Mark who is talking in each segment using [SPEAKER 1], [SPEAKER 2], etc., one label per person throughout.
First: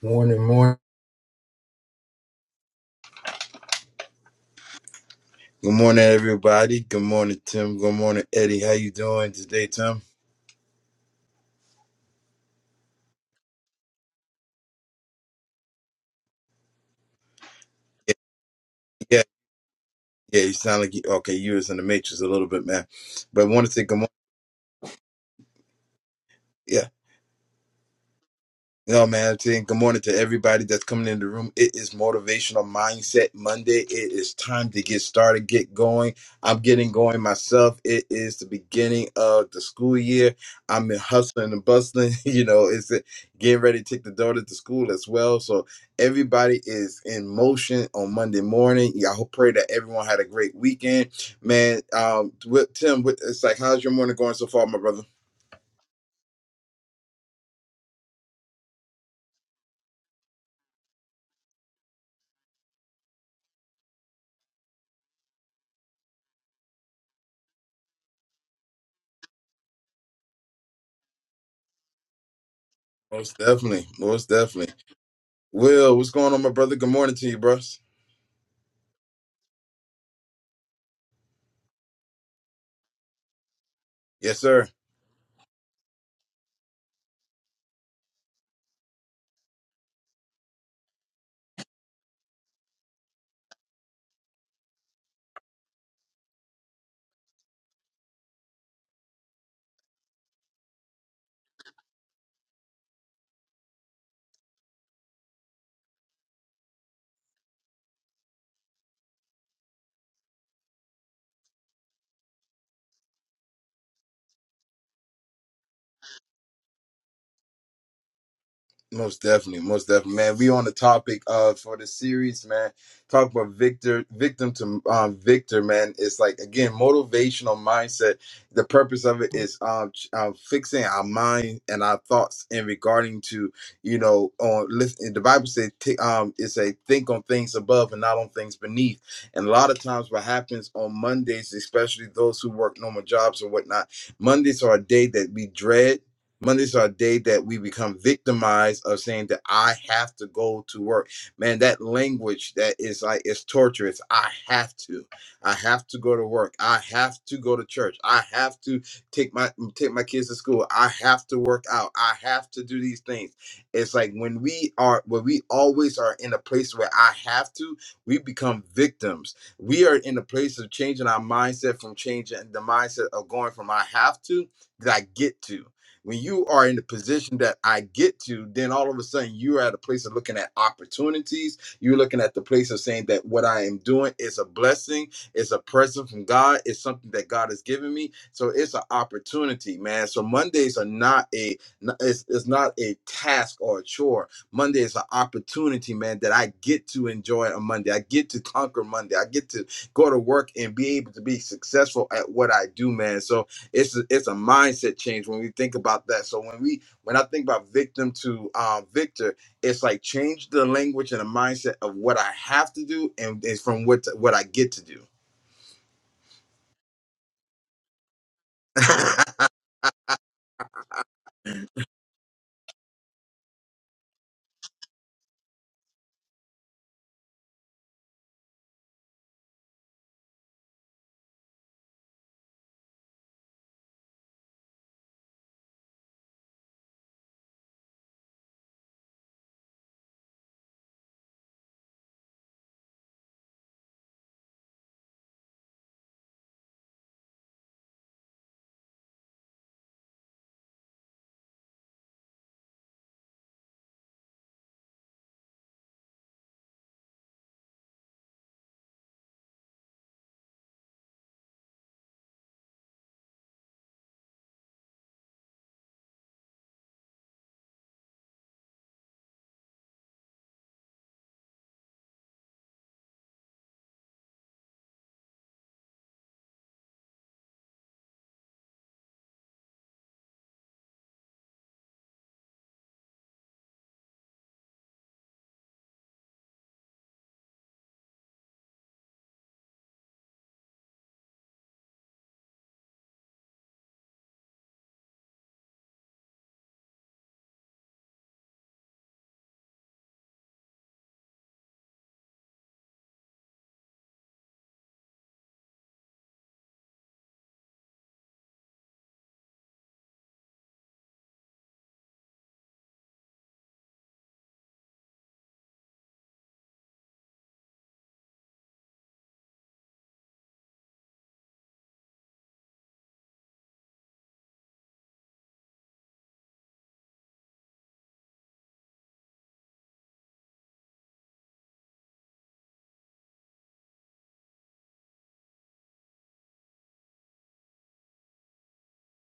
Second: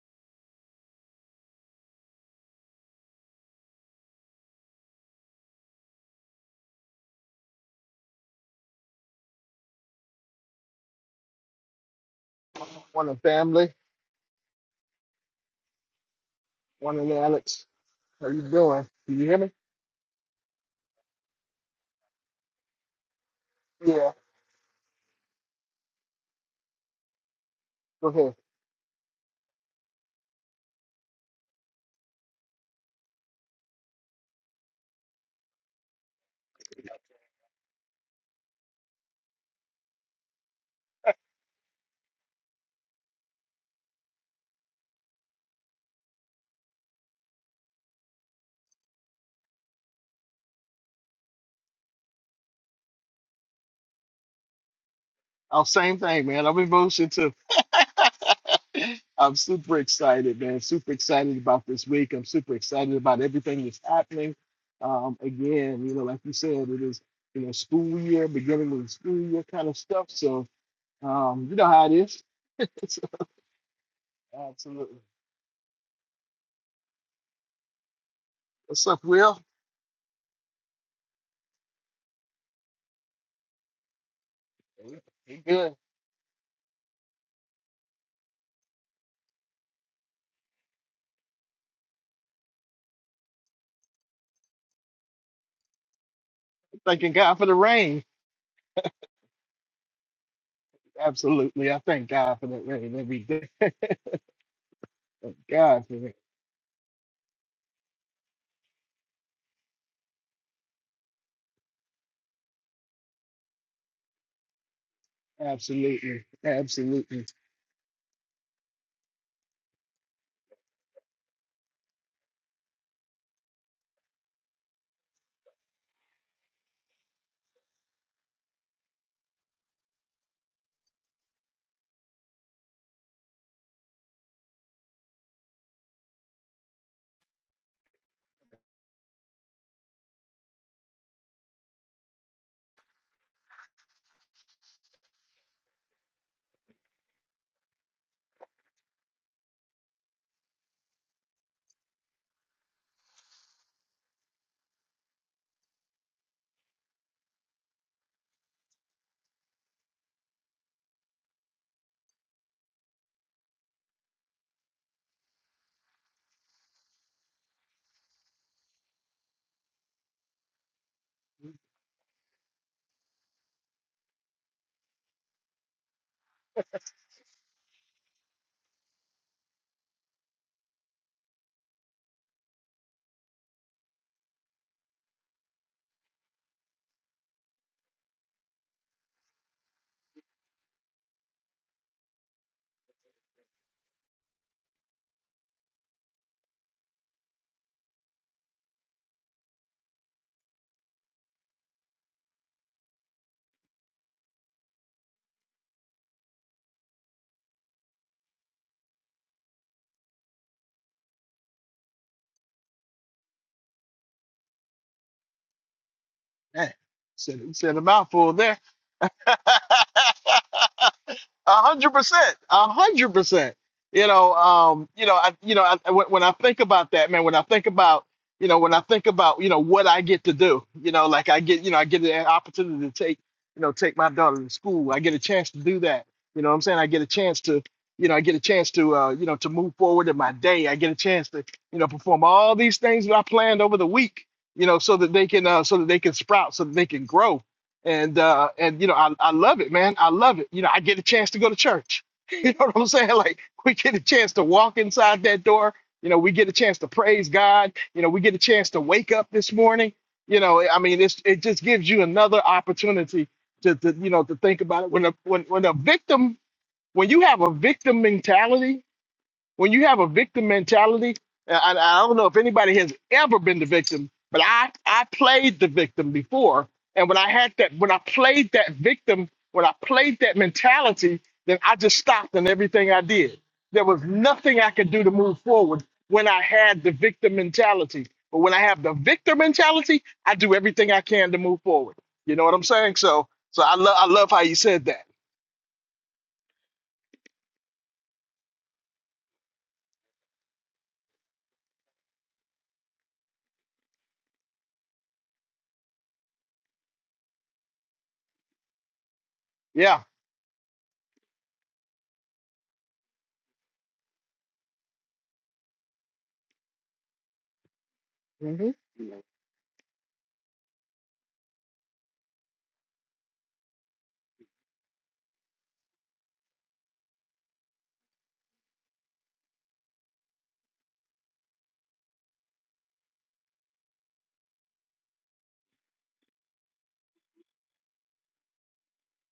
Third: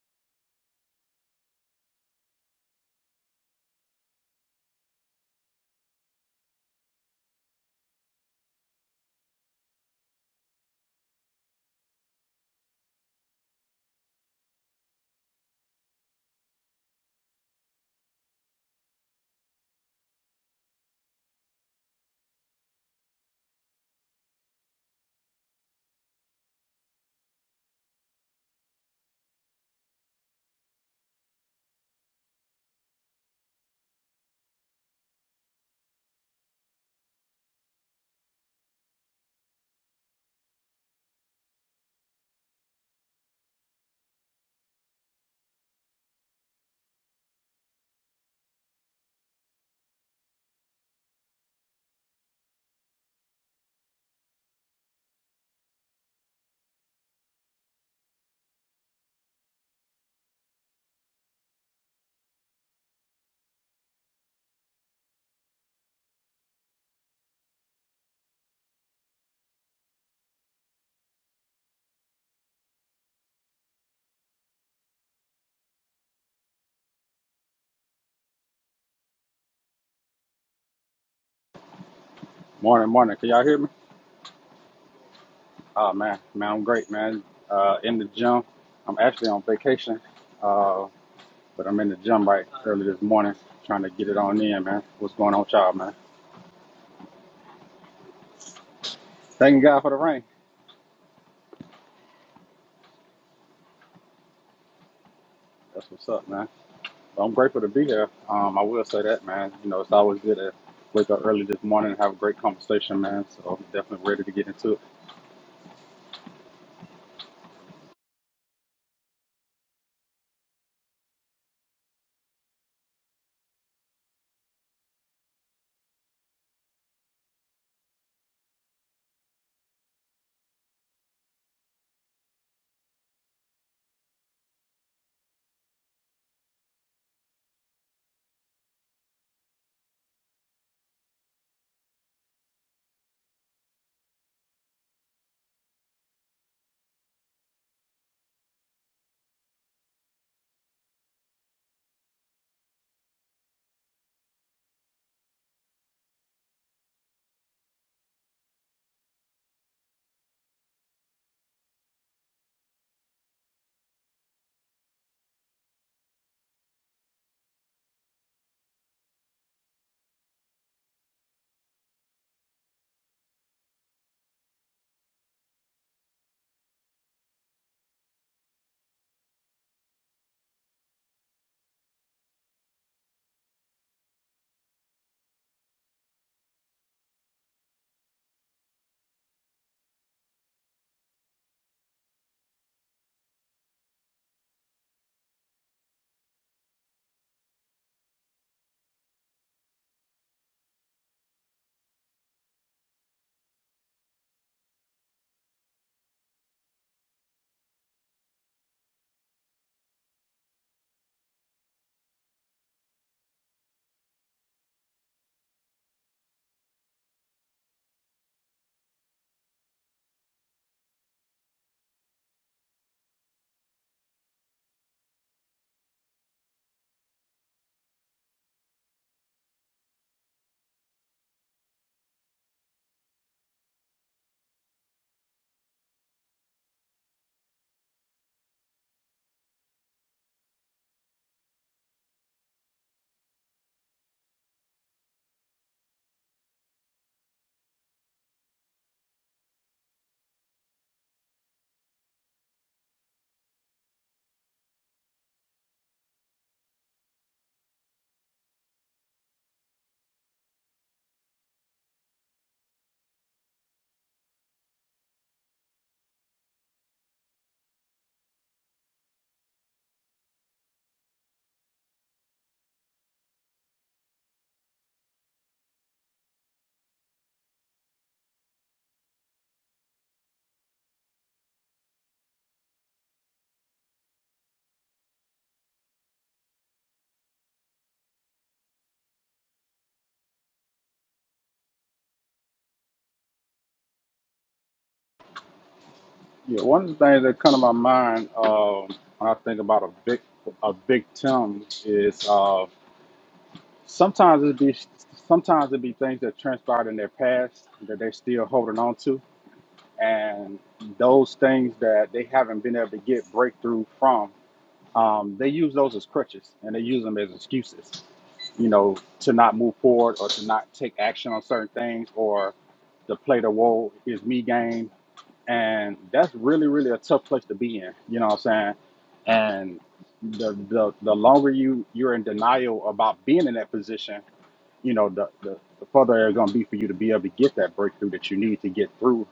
[SPEAKER 1] Morning, morning. Good morning, everybody. Good morning, Tim. Good morning, Eddie. How you doing today, Tim?
[SPEAKER 2] One Morning, family. one Morning, Alex.
[SPEAKER 1] Yeah,
[SPEAKER 2] How you doing? Can
[SPEAKER 1] yeah,
[SPEAKER 2] you hear me?
[SPEAKER 1] yeah. You sound like you okay. You was in the matrix a little bit, man. But I want to say good morning.
[SPEAKER 2] Yeah.
[SPEAKER 1] Yeah.
[SPEAKER 2] Go ahead.
[SPEAKER 1] No, man, I'm saying good morning to everybody that's coming in the room. It is Motivational Mindset Monday. It is time to get started, get going. I'm getting going myself. It is the beginning of the school year. I'm in hustling and bustling. You know, it's uh, getting ready to take the daughter to school as well. So everybody is in motion on Monday morning. Yeah, I hope pray that everyone had a great weekend, man. Um, with Tim, with, it's like, how's your morning going so far, my brother?
[SPEAKER 2] Oh, same thing, man. I'm in motion too. I'm super excited, man. Super excited about this week. I'm super excited about everything that's happening. Um, again, you know, like you said, it is you know school year, beginning of the school year kind of stuff. So um, you know how it is. So,
[SPEAKER 1] Most definitely, most definitely.
[SPEAKER 2] Absolutely.
[SPEAKER 1] Will, what's going on, my brother? Good morning to you, bros.
[SPEAKER 2] What's up, Will?
[SPEAKER 3] Morning, morning. Can y'all hear me?
[SPEAKER 1] Yes, sir.
[SPEAKER 2] You good?
[SPEAKER 3] Oh man, man, I'm great, man. Uh, in the gym. I'm actually on vacation, uh, but I'm in the gym right early this morning, trying to get it on in, man. What's going on, with y'all, man?
[SPEAKER 2] Thanking God for the rain.
[SPEAKER 3] Thanking God for the rain.
[SPEAKER 2] Absolutely. I thank God for that rain every day. Thank God
[SPEAKER 3] That's
[SPEAKER 2] for
[SPEAKER 3] what's
[SPEAKER 2] it.
[SPEAKER 3] up, man. But I'm grateful to be here. Um, I will say that, man. You know, it's always good to wake up early this morning and have a great conversation, man. So I'm definitely ready to get into it.
[SPEAKER 2] Absolutely. Absolutely.
[SPEAKER 1] Most definitely, most definitely, man. We on the topic uh for the series, man. Talk about victor, victim to um victor, man. It's like again motivational mindset. The purpose of it is um, ch- um fixing our mind and our thoughts in regarding to you know on listen. The Bible says t- um it's a think on things above and not on things beneath. And a lot of times, what happens on Mondays, especially those who work normal jobs or whatnot, Mondays are a day that we dread Mondays are a day that we become victimized of saying that I have to go to work. Man, that language that is like it's torture. It's I have to. I have to go to work. I have to go to church. I have to take my take my kids to school. I have to work out. I have to do these things. It's like when we are when we always are in a place where I have to, we become victims. We are in a place of changing our mindset from changing the mindset of going from I have to that I get to when you are in the position that I get to, then all of a sudden you're at a place of looking at opportunities. You're looking at the place of saying that what I am doing is a blessing, it's a present from God, it's something that God has given me. So it's an opportunity, man. So Mondays are not a n- it's, it's not a task or a chore. Monday is an opportunity, man, that I get to enjoy on Monday. I get to conquer Monday. I get to go to work and be able to be successful at what I do, man. So it's a, it's a mindset change when we think about that. So when we when I think about victim to um, victor, it's like change the language and the mindset of what I have to do and is from what to, what I get to do.
[SPEAKER 2] Man, said, said a mouthful there. A hundred percent, a hundred percent. You know, um, you know, I, you know, I, when when I think about that, man, when I think about, you know, when I think about, you know, what I get to do, you know, like I get, you know, I get an opportunity to take, you know, take my daughter to school. I get a chance to do that. You know what I'm saying? I get a chance to, you know, I get a chance to, uh, you know, to move forward in my day. I get a chance to, you know, perform all these things that I planned over the week, you know, so that they can, uh, so that they can sprout, so that they can grow and uh and you know I, I love it man i love it you know i get a chance to go to church you know what i'm saying like we get a chance to walk inside that door you know we get a chance to praise god you know we get a chance to wake up this morning you know i mean it's it just gives you another opportunity to, to you know to think about it when a when, when a victim when you have a victim mentality when you have a victim mentality, and I, I don't know if anybody has ever been the victim, but I I played the victim before, and when I had that, when I played that victim, when I played that mentality, then I just stopped in everything I did. There was nothing I could do to move forward when I had the victim mentality. But when I have the victor mentality, I do everything I can to move forward. You know what I'm saying? So so I love I love how you said that.
[SPEAKER 3] Yeah, one of the things that come to my mind um, when I think about a big a victim is. Uh, Sometimes it be sometimes it be things that transpired in their past that they're still holding on to,
[SPEAKER 2] Yeah.
[SPEAKER 3] and those things that they haven't been able to get breakthrough from. Um, they use those as crutches and they use them as excuses, you
[SPEAKER 2] hmm
[SPEAKER 3] know, to not move forward or to not take action on certain things or to play the woe is me game. And that's really, really a tough place to be in. You know what I'm saying? And the the, the longer you, you're in denial about being in that position, you know, the, the, the further it's going to be for you to be able to get that breakthrough that you need to get through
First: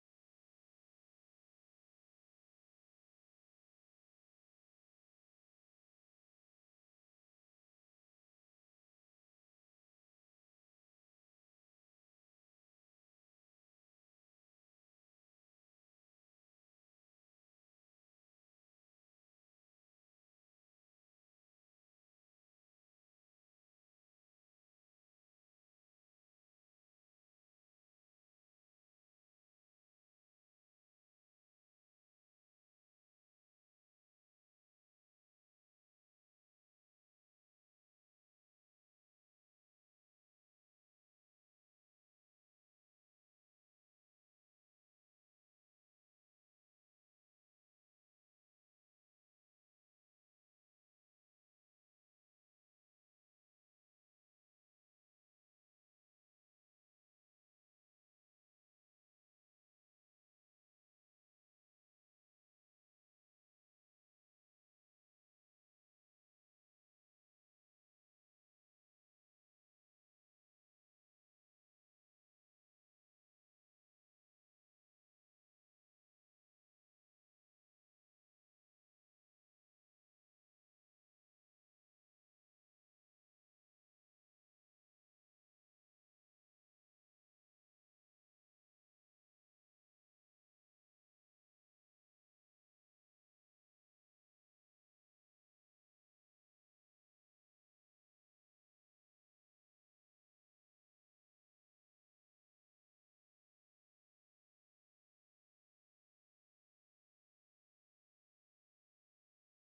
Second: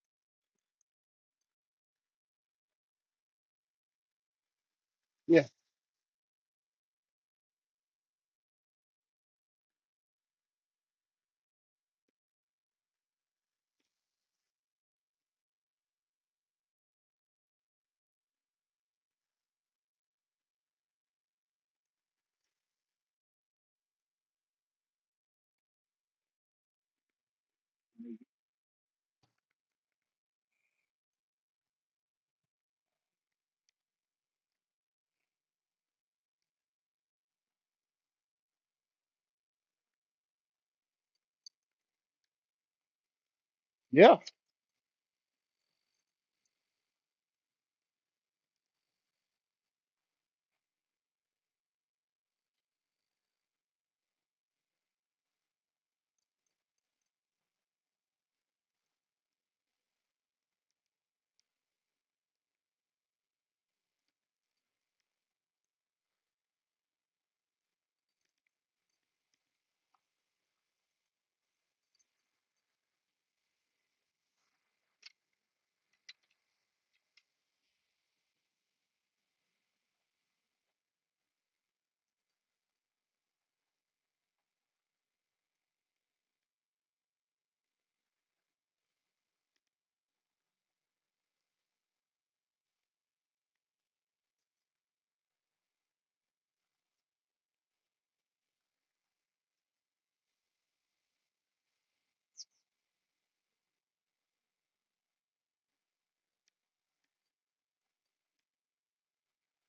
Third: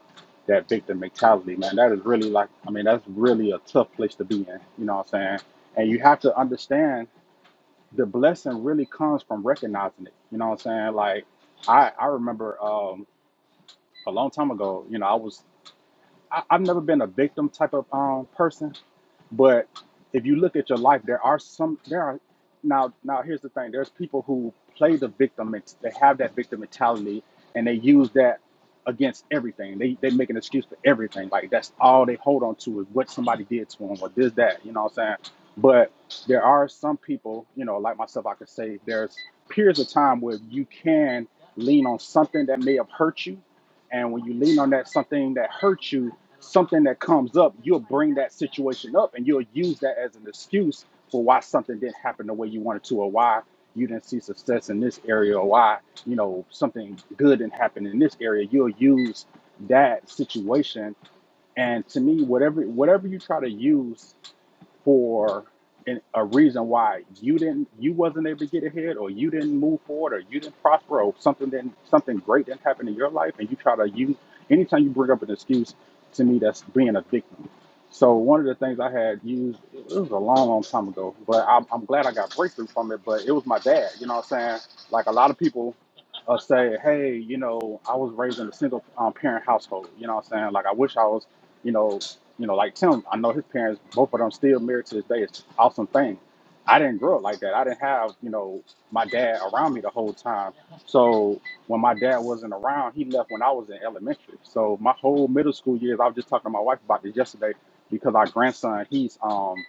[SPEAKER 3] that victim mentality, man. That is really like, I mean, that's really a tough place to be in, you know what I'm saying?
[SPEAKER 2] Yeah.
[SPEAKER 3] And you have to understand the blessing really comes from recognizing it, you know what I'm saying? Like, I, I remember um, a long time ago, you know, I was I, I've never been a victim type of um person, but if you look at your life, there are some there are now now here's the thing. There's people who play the victim. It's, they have that victim mentality, and they use that against everything. They they make an excuse for everything. Like that's all they hold on to is what somebody did to them or this that. You know what I'm saying? But there are some people, you know, like myself, I could say there's periods of time where you can lean on something that may have hurt you, and
[SPEAKER 2] Yeah.
[SPEAKER 3] when you lean on that something that hurt you, something that comes up, you'll bring that situation up and you'll use that as an excuse for why something didn't happen the way you wanted to or why you didn't see success in this area or why, you know, something good didn't happen in this area. You'll use that situation. And to me, whatever whatever you try to use for an, a reason why you didn't you wasn't able to get ahead or you didn't move forward or you didn't prosper or something didn't something great didn't happen in your life and you try to you anytime you bring up an excuse to me that's being a victim so one of the things i had used it was a long long time ago but i'm, I'm glad i got breakthrough from it but it was my dad you know what i'm saying like a lot of people uh, say hey you know i was raised in a single um, parent household you know what i'm saying like i wish i was you know you know, like Tim, I know his parents, both of them still married to this day. It's an awesome thing. I didn't grow up like that. I didn't have, you know, my dad around me the whole time. So when my dad wasn't around, he left when I was in elementary. So my whole middle school years, I was just talking to my wife about this yesterday because our grandson, he's um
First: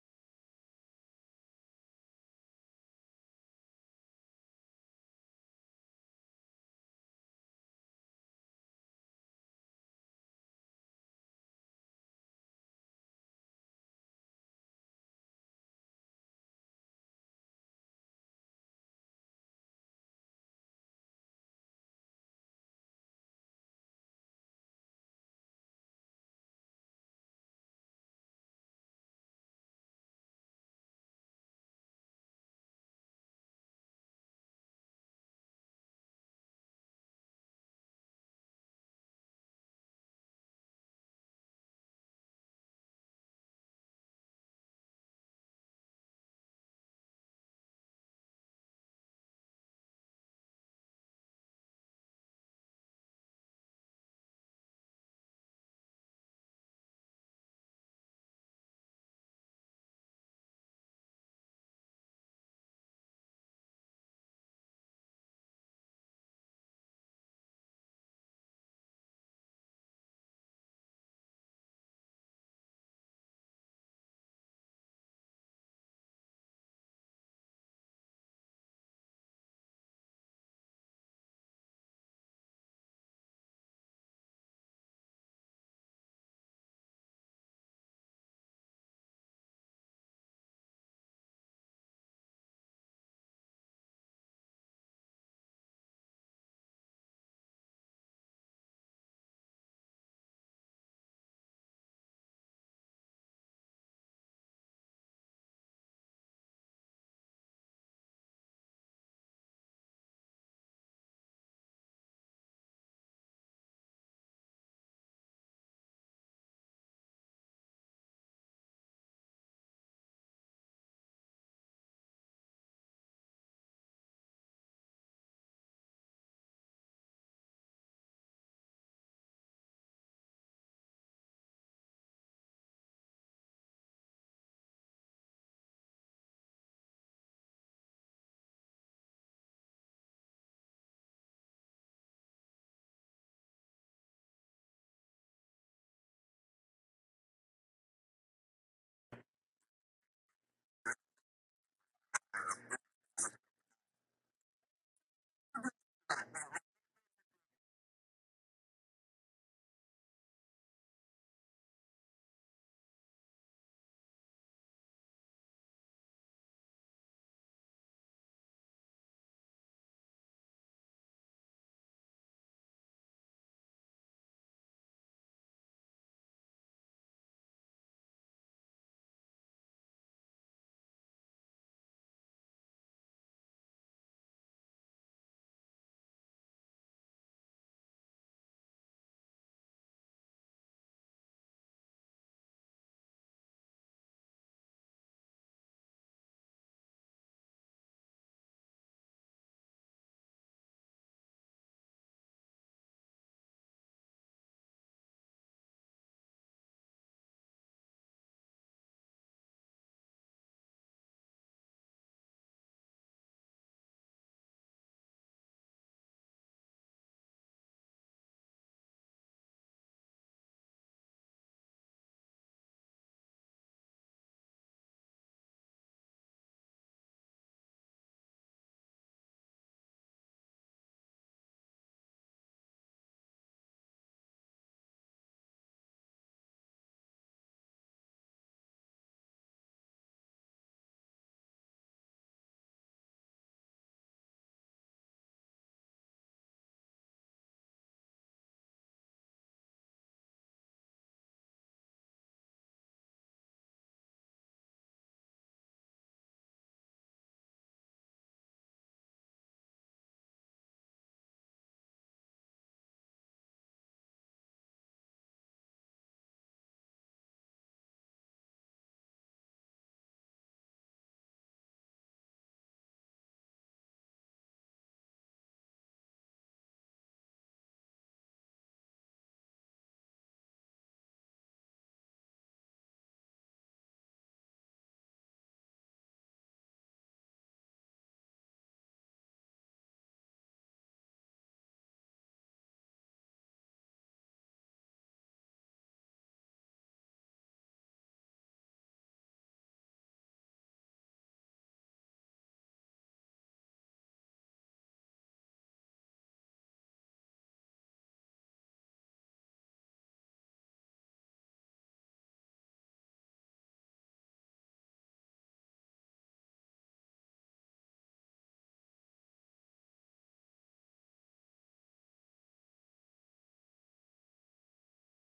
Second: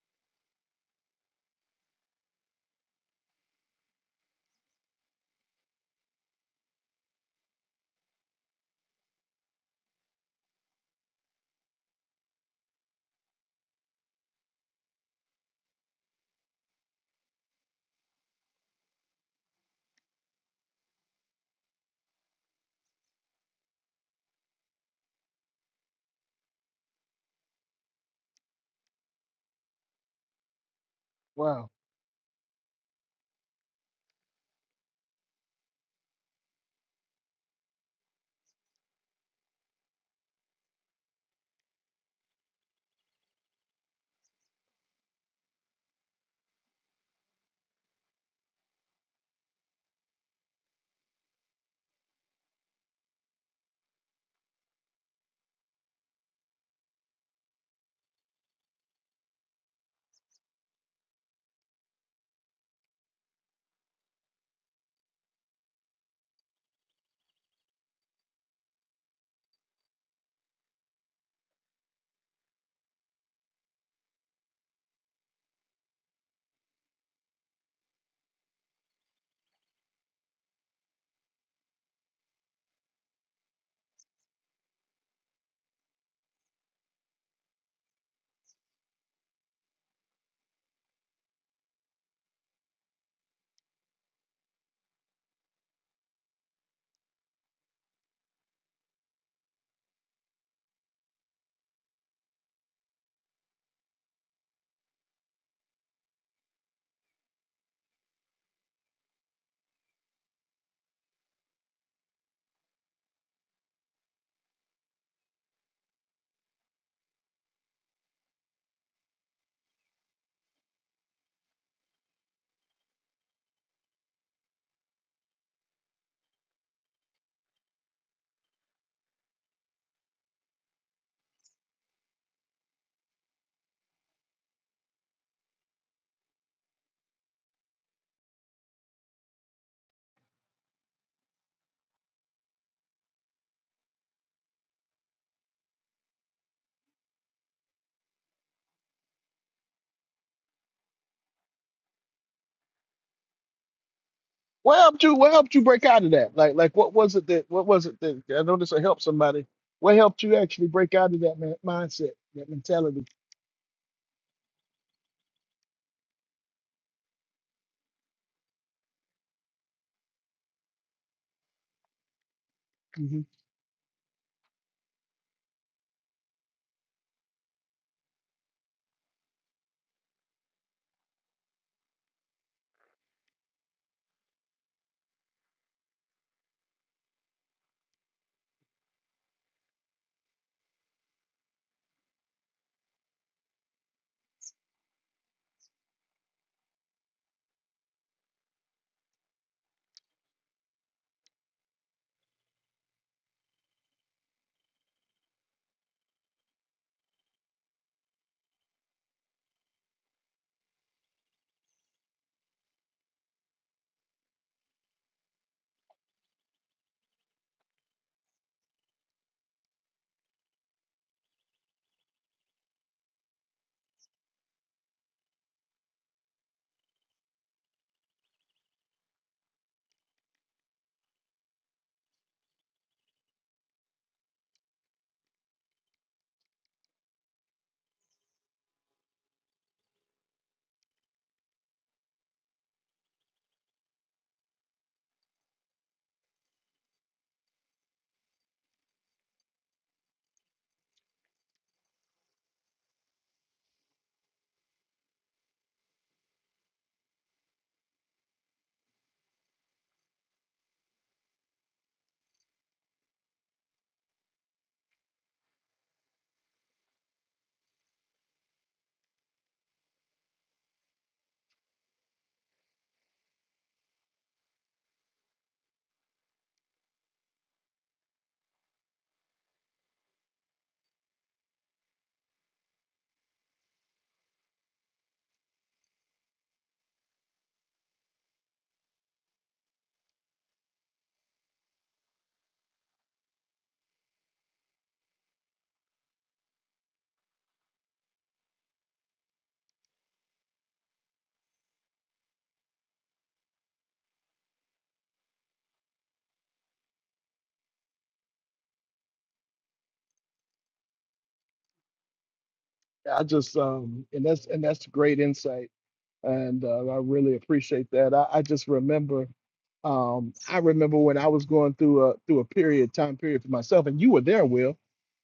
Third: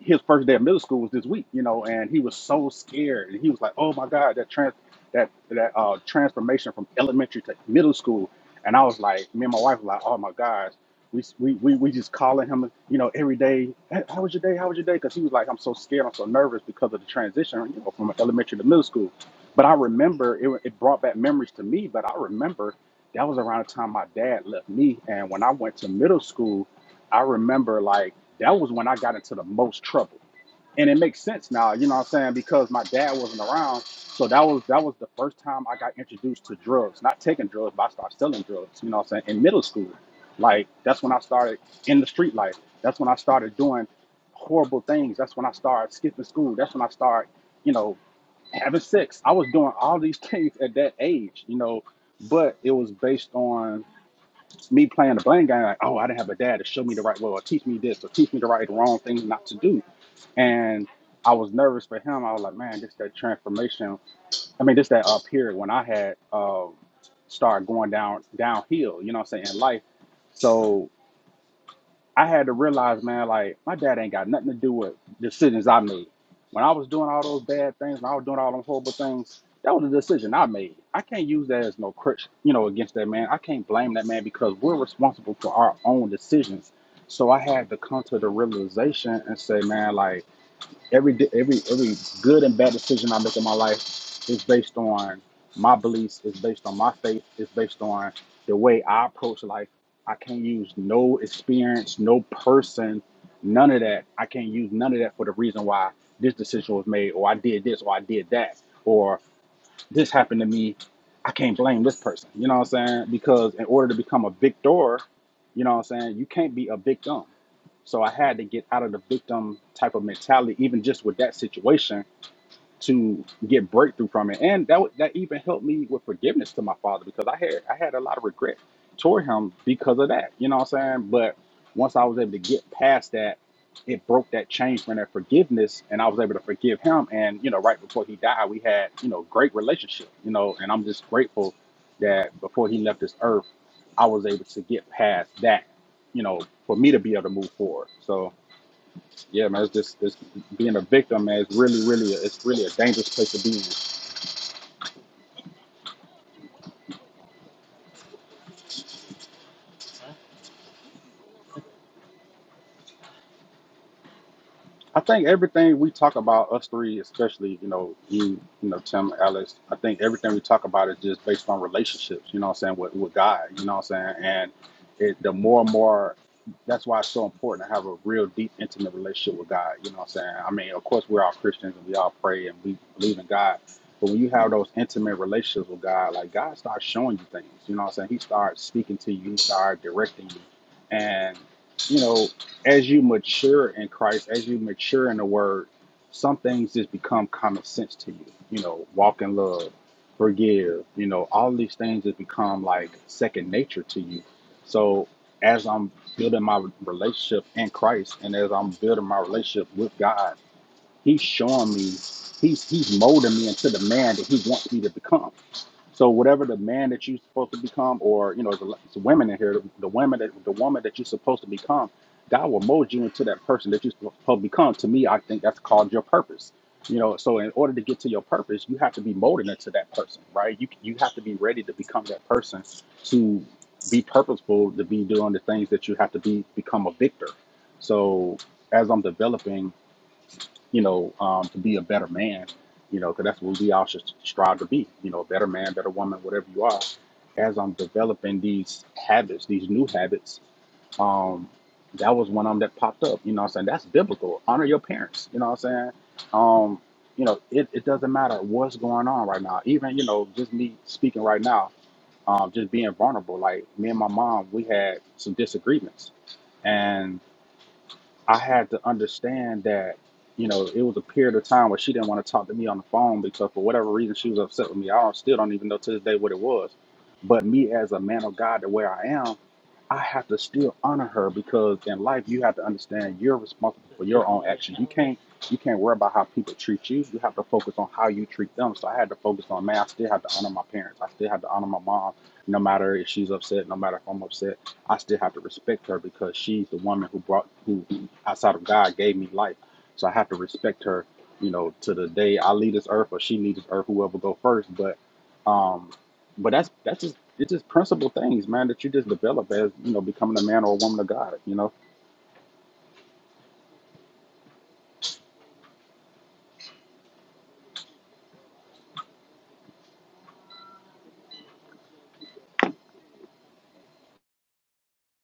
[SPEAKER 3] his first day of middle school was this week, you know, and he was so scared. And he was like, "Oh my God, that trans that that uh, transformation from elementary to middle school." And I was like, me and my wife were like, "Oh my gosh." We, we, we, we just calling him, you know, every day. Hey, how was your day? How was your day? Because he was like, I'm so scared. I'm so nervous because of the transition, you know, from elementary to middle school. But I remember it, it brought back memories to me. But I remember that was around the time my dad left me. And when I went to middle school, I remember like that was when I got into the most trouble. And it makes sense
[SPEAKER 2] Wow.
[SPEAKER 3] now, you know what I'm saying? Because my dad wasn't around. So that was that was the first time I got introduced to drugs. Not taking drugs, but I started selling drugs, you know what I'm saying, in middle school. Like that's when I started in the street life. That's when I started doing horrible things. That's when I started skipping school. That's when I started, you know, having sex. I was doing all these things at that age, you know, but it was based on me playing the blame game, like, oh, I didn't have a dad to show me the right way or teach me this or teach me the right the wrong things not to do. And I was nervous for him. I was like, man, this that transformation. I mean, this that uh, period when I had uh, started going down downhill, you know what I'm saying, in life. So I had to realize, man, like my dad ain't got nothing to do with decisions I made. When I was doing all those bad things, when I was doing all them horrible things, that was a decision I made. I can't use that as no crutch, you know, against that man. I can't blame that man because we're responsible for our own decisions. So I had to come to the realization and say, man, like every di- every every good and bad decision I make in my life is based on my beliefs, is based on my faith, is based on the way I approach life. I can't use no experience, no person, none of that. I can't use none of that for the reason why this decision was made, or I did this, or I did that, or this happened to me. I can't blame this person. You know what I'm saying? Because in order to become a victor, you know what I'm saying, you can't be a victim. So I had to get out of the victim type of mentality, even just with that situation, to get breakthrough from it. And that wa- that even helped me with forgiveness to my father because I had I had a lot of regret toward him because of that. You know what I'm saying? But once I was able to get past that, it broke that chain from that forgiveness and I was able to forgive him. And, you know, right before he died, we had, you know, great relationship, you know, and I'm just grateful that before he left this earth, I was able to get past that, you know, for me to be able to move forward. So yeah, man, it's just it's being a victim, man. It's really, really, it's really a dangerous place to be in.
[SPEAKER 2] What helped you? What helped you break out of that? Like, like what was it that? What was it that? I know this will help somebody. What helped you actually break out of that man, mindset, that mentality?
[SPEAKER 3] I think everything we talk about, us three, especially, you know, you, you know, Tim, Alex, I think everything we talk about is just based on relationships, you know what I'm saying, with, with
[SPEAKER 2] hmm
[SPEAKER 3] God, you know what I'm saying? And it, the more and more, that's why it's so important to have a real deep, intimate relationship with God, you know what I'm saying? I mean, of course, we're all Christians and we all pray and we believe in God. But when you have those intimate relationships with God, like God starts showing you things, you know what I'm saying? He starts speaking to you, he starts directing you. And, you know, as you mature in Christ, as you mature in the Word, some things just become common sense to you. You know, walk in love, forgive. You know, all these things just become like second nature to you. So as I'm building my relationship in Christ, and as I'm building my relationship with God, He's showing me, He's He's molding me into the man that He wants me to become. So whatever the man that you're supposed to become, or you know, the, the women in here, the, the women that the woman that you're supposed to become, God will mold you into that person that you're supposed to become. To me, I think that's called your purpose. You know, so in order to get to your purpose, you have to be molded into that person, right? You you have to be ready to become that person to be purposeful, to be doing the things that you have to be become a victor. So as I'm developing you know, um, to be a better man, you know, because that's what we all should strive to be, you know, a better man, better woman, whatever you are. As I'm developing these habits, these new habits, um, that was one of them that popped up. You know what I'm saying? That's biblical. Honor your parents. You know what I'm saying? Um, you know, it, it doesn't matter what's going on right now. Even, you know, just me speaking right now, um, just being vulnerable. Like me and my mom, we had some disagreements I had to understand that, you know, it was a period of time where she didn't want to talk to me on the phone because for whatever reason she was upset with me. I don't, still don't even know to this day what it was. But me as a man of God, the way I am, I have to still honor her because in life you have to understand you're responsible for your own actions. You can't you can't worry about how people treat you. You have to focus on how you treat them. So I had to focus on man, I still have to honor my parents. I still have to honor my mom, no matter if she's upset, no matter if I'm upset. I still have to respect her because she's the woman who brought who outside of God gave me life. So I have to respect her, you know, to the day I leave this earth or she leaves this earth, whoever go first. But um but that's that's just it's just principle things, man, that you just develop as, you know, becoming a man or a woman of God, you know.
[SPEAKER 2] I just um, and that's and that's great insight, and uh, I really appreciate that. I, I just remember, um, I remember when I was going through a through a period time period for myself, and you were there, Will.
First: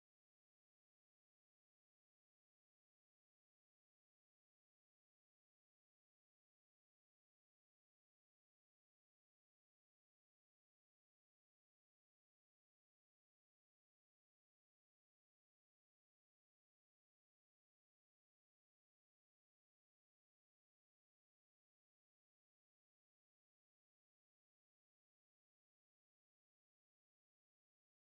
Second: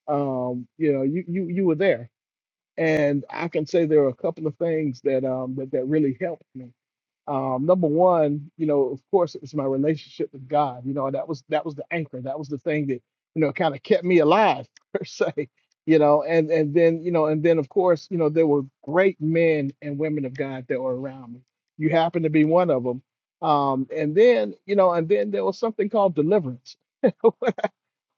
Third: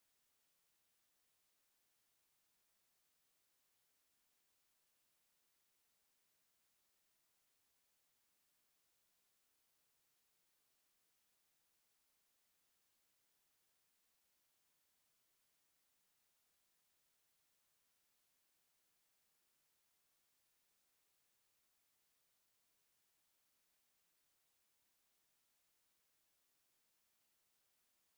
[SPEAKER 2] Um, you know, you you you were there, and I can say there are a couple of things that um that that really helped me um, number one, you know, of course, it was my relationship with God. You know, that was that was the anchor. That was the thing that you know kind of kept me alive per se. You know, and and then you know, and then of course, you know, there were great men and women of God that were around me. You happen to be one of them. Um, and then you know, and then there was something called deliverance.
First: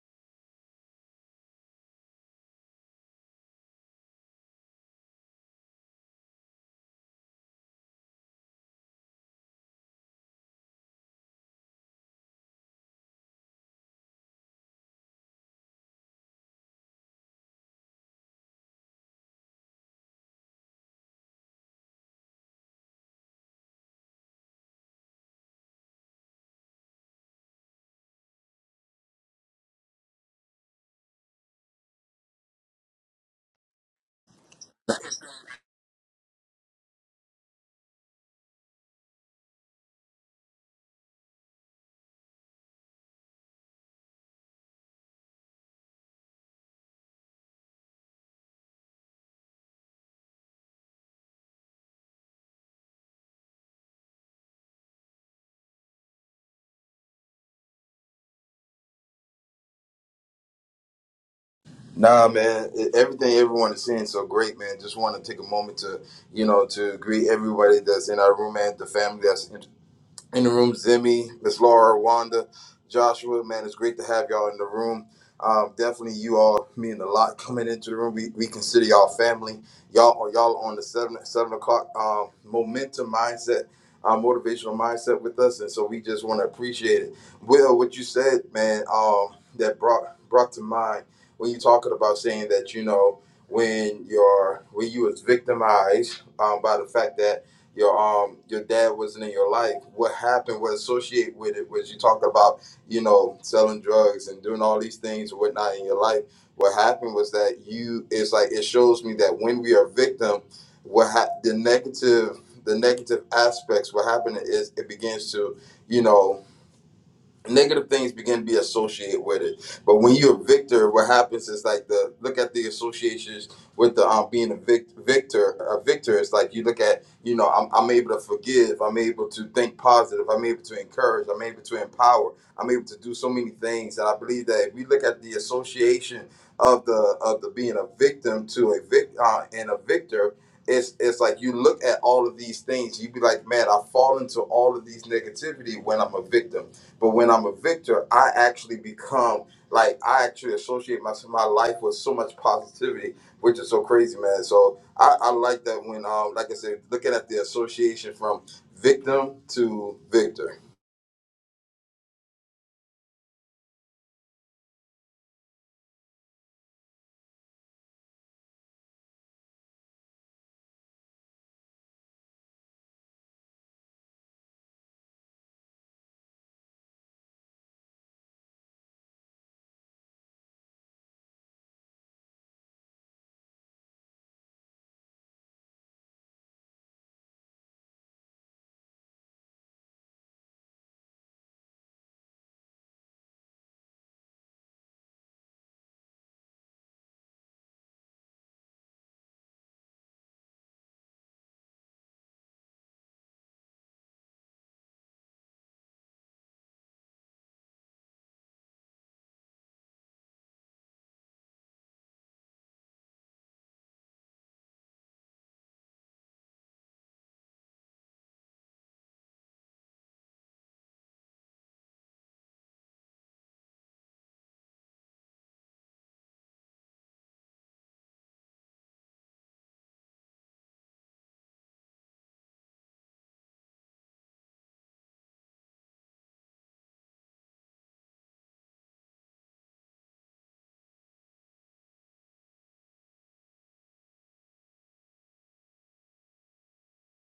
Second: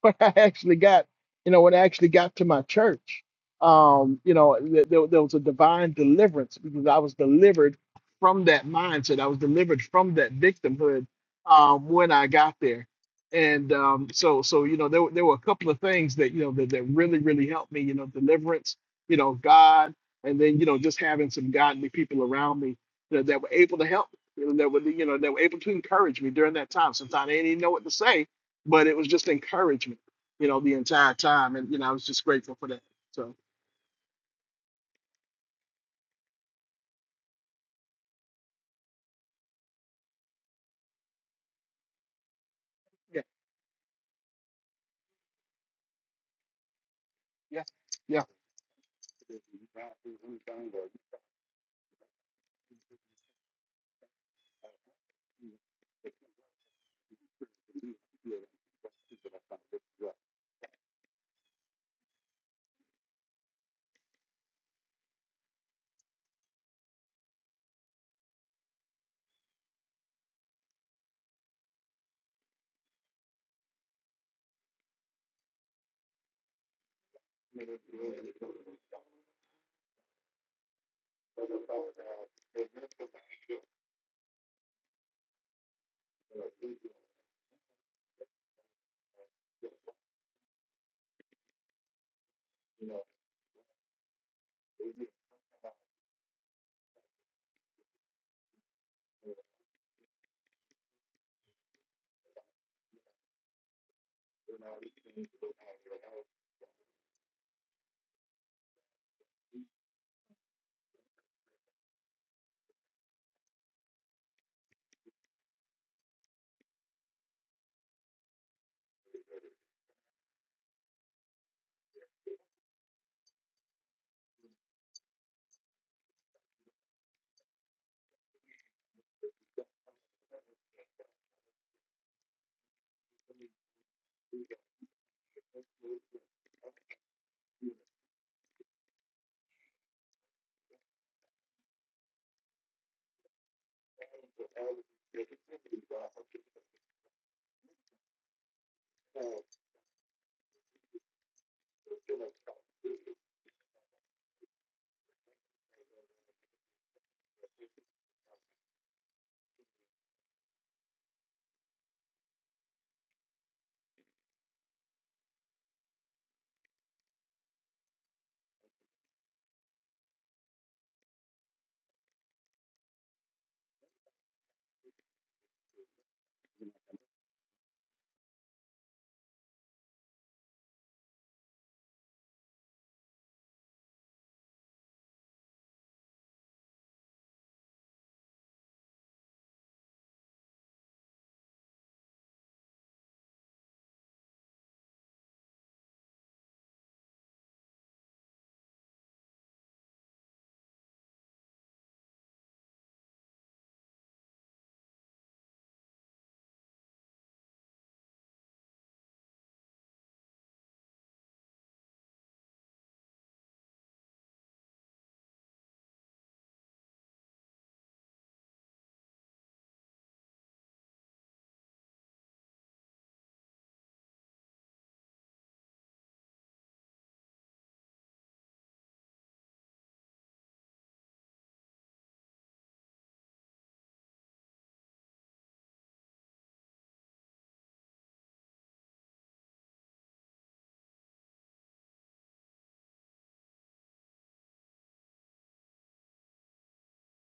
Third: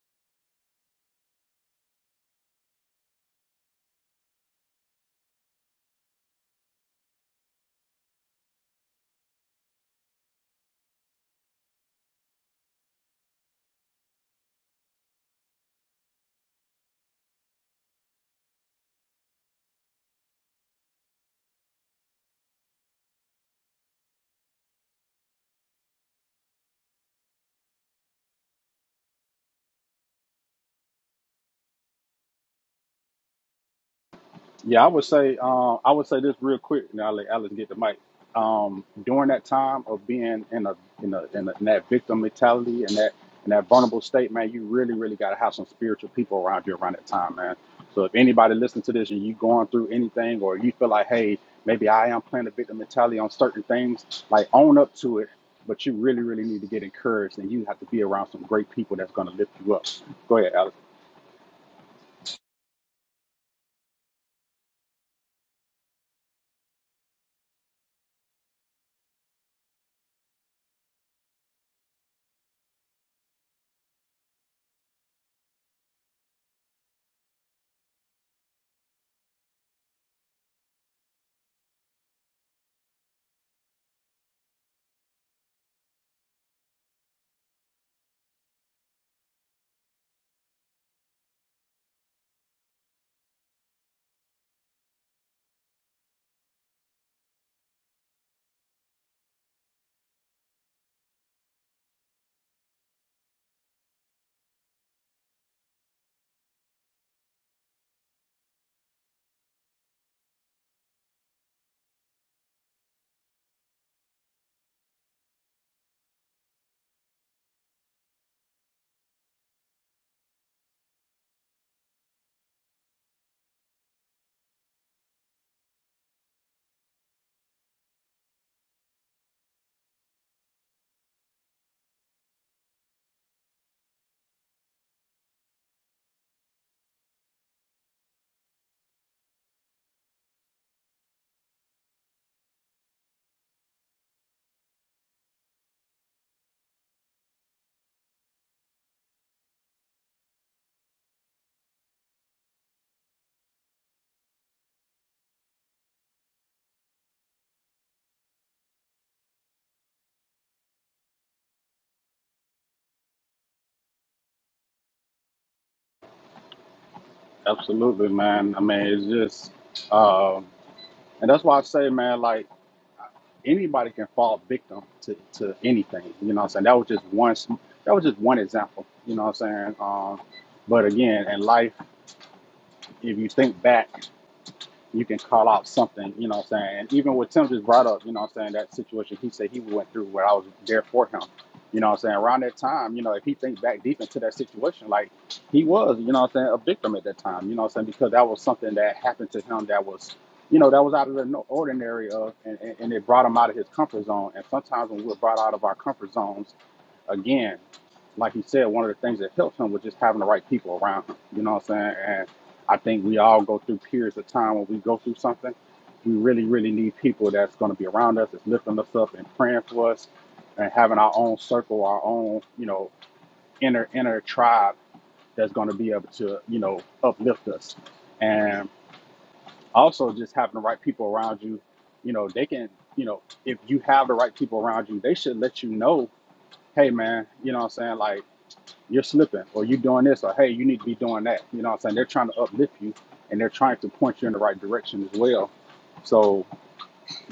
[SPEAKER 2] when I actually got, you know, when I actually got to my church, um, you know, th- there, there was a divine deliverance because I was delivered from that mindset. I was delivered from that victimhood um, when I got there. And um, so, so you know, there, were- there were a couple of things that you know that, that really, really helped me. You know, deliverance, you know, God, and then you know, just having some godly people around me that, that were able to help, me, you know, that were you know, that were able to encourage me during that time. Sometimes I didn't even know what to say, but it was just encouragement, you know, the entire time. And, you know, I was just grateful for that. So,
[SPEAKER 3] Yeah, I would say um, I would say this real quick, and I'll let Alex get the mic. Um, during that time of being in a in a, in, a, in that victim mentality and that
[SPEAKER 2] yeah,
[SPEAKER 3] and that vulnerable state, man, you really really got to have some spiritual people around you around that time, man.
[SPEAKER 2] yeah,
[SPEAKER 3] So if
[SPEAKER 2] yeah.
[SPEAKER 3] anybody listening to this and you going through anything, or you feel like, hey, maybe I am playing a victim mentality on certain things, like own up to it. But you really really need to get encouraged, and you have to be around some great people that's going to lift you up. Go ahead, Alex.
[SPEAKER 1] Nah, man, e- everything everyone is saying is so great, man. Just want to take a moment to, you know, to greet everybody that's in our room and the family that's in the room, Zimmy, Miss Laura, Wanda, Joshua. Man, it's great to have y'all in the room. Um, definitely, you all mean a lot coming into the room. We, we consider y'all family. Y'all y'all on the seven seven o'clock um, momentum mindset, uh, motivational mindset with us, and so we just want to appreciate it. Will, what you said, man, um, that brought brought to mind when you talking about saying that you know when you're when you was victimized um, by the fact that your um your dad wasn't in your life. What happened was associate with it was you talked about you know selling drugs and doing all these things and whatnot in your life. What happened was that you it's like it shows me that when we are victim, what ha- the negative the negative aspects what happened is it begins to you know negative things begin to be associated with it. But when you're a victor, what happens is like the look at the associations with the um being a vic- victor. A victor is like you look at you know I'm I'm able to forgive. I'm able to think positive. I'm able to encourage. I'm able to empower. I'm able to do so many things. And I believe that if we look at the association of the of the being a victim to a vic uh, and a victor it's it's like you look at all of these things, you be like, man, I fall into all of these negativity when I'm a victim. But when I'm a victor, I actually become like I actually associate my my life with so much positivity, which is so crazy, man. So I, I like that when um like I said, looking at the association from victim to victor.
[SPEAKER 3] Absolutely, man. I mean, it's just. And that's why I say, man, like anybody can fall victim to, to anything. You know what I'm saying? That was just one sm- that was just one example. You know what I'm saying? Um, but again, in life, if you think back you can call out something, you know what I'm saying? And even what Tim just brought up, you know what I'm saying, that situation he said he went through where I was there for him. You know what I'm saying? Around that time, you know, if he thinks back deep into that situation, like he was, you know what I'm saying, a victim at that time, you know what I'm saying? Because that was something that happened to him that was, you know, that was out of the no- ordinary of, and, and, and it brought him out of his comfort zone. And sometimes when we're brought out of our comfort zones, again, like he said, one of the things that helps him was just having the right people around him. You know what I'm saying? And I think we all go through periods of time when we go through something. We really, really need people that's going to be around us, that's lifting us up and praying for us, and having our own circle, our own, you know, inner inner tribe that's going to be able to, you know, uplift us. And also just having the right people around you. You know, they can, you know, if you have the right people around you, they should let you know, hey man, you know what I'm saying? Like you're slipping or you doing this or hey you need to be doing that you know what i'm saying they're trying to uplift you and they're trying to point you in the right direction as well so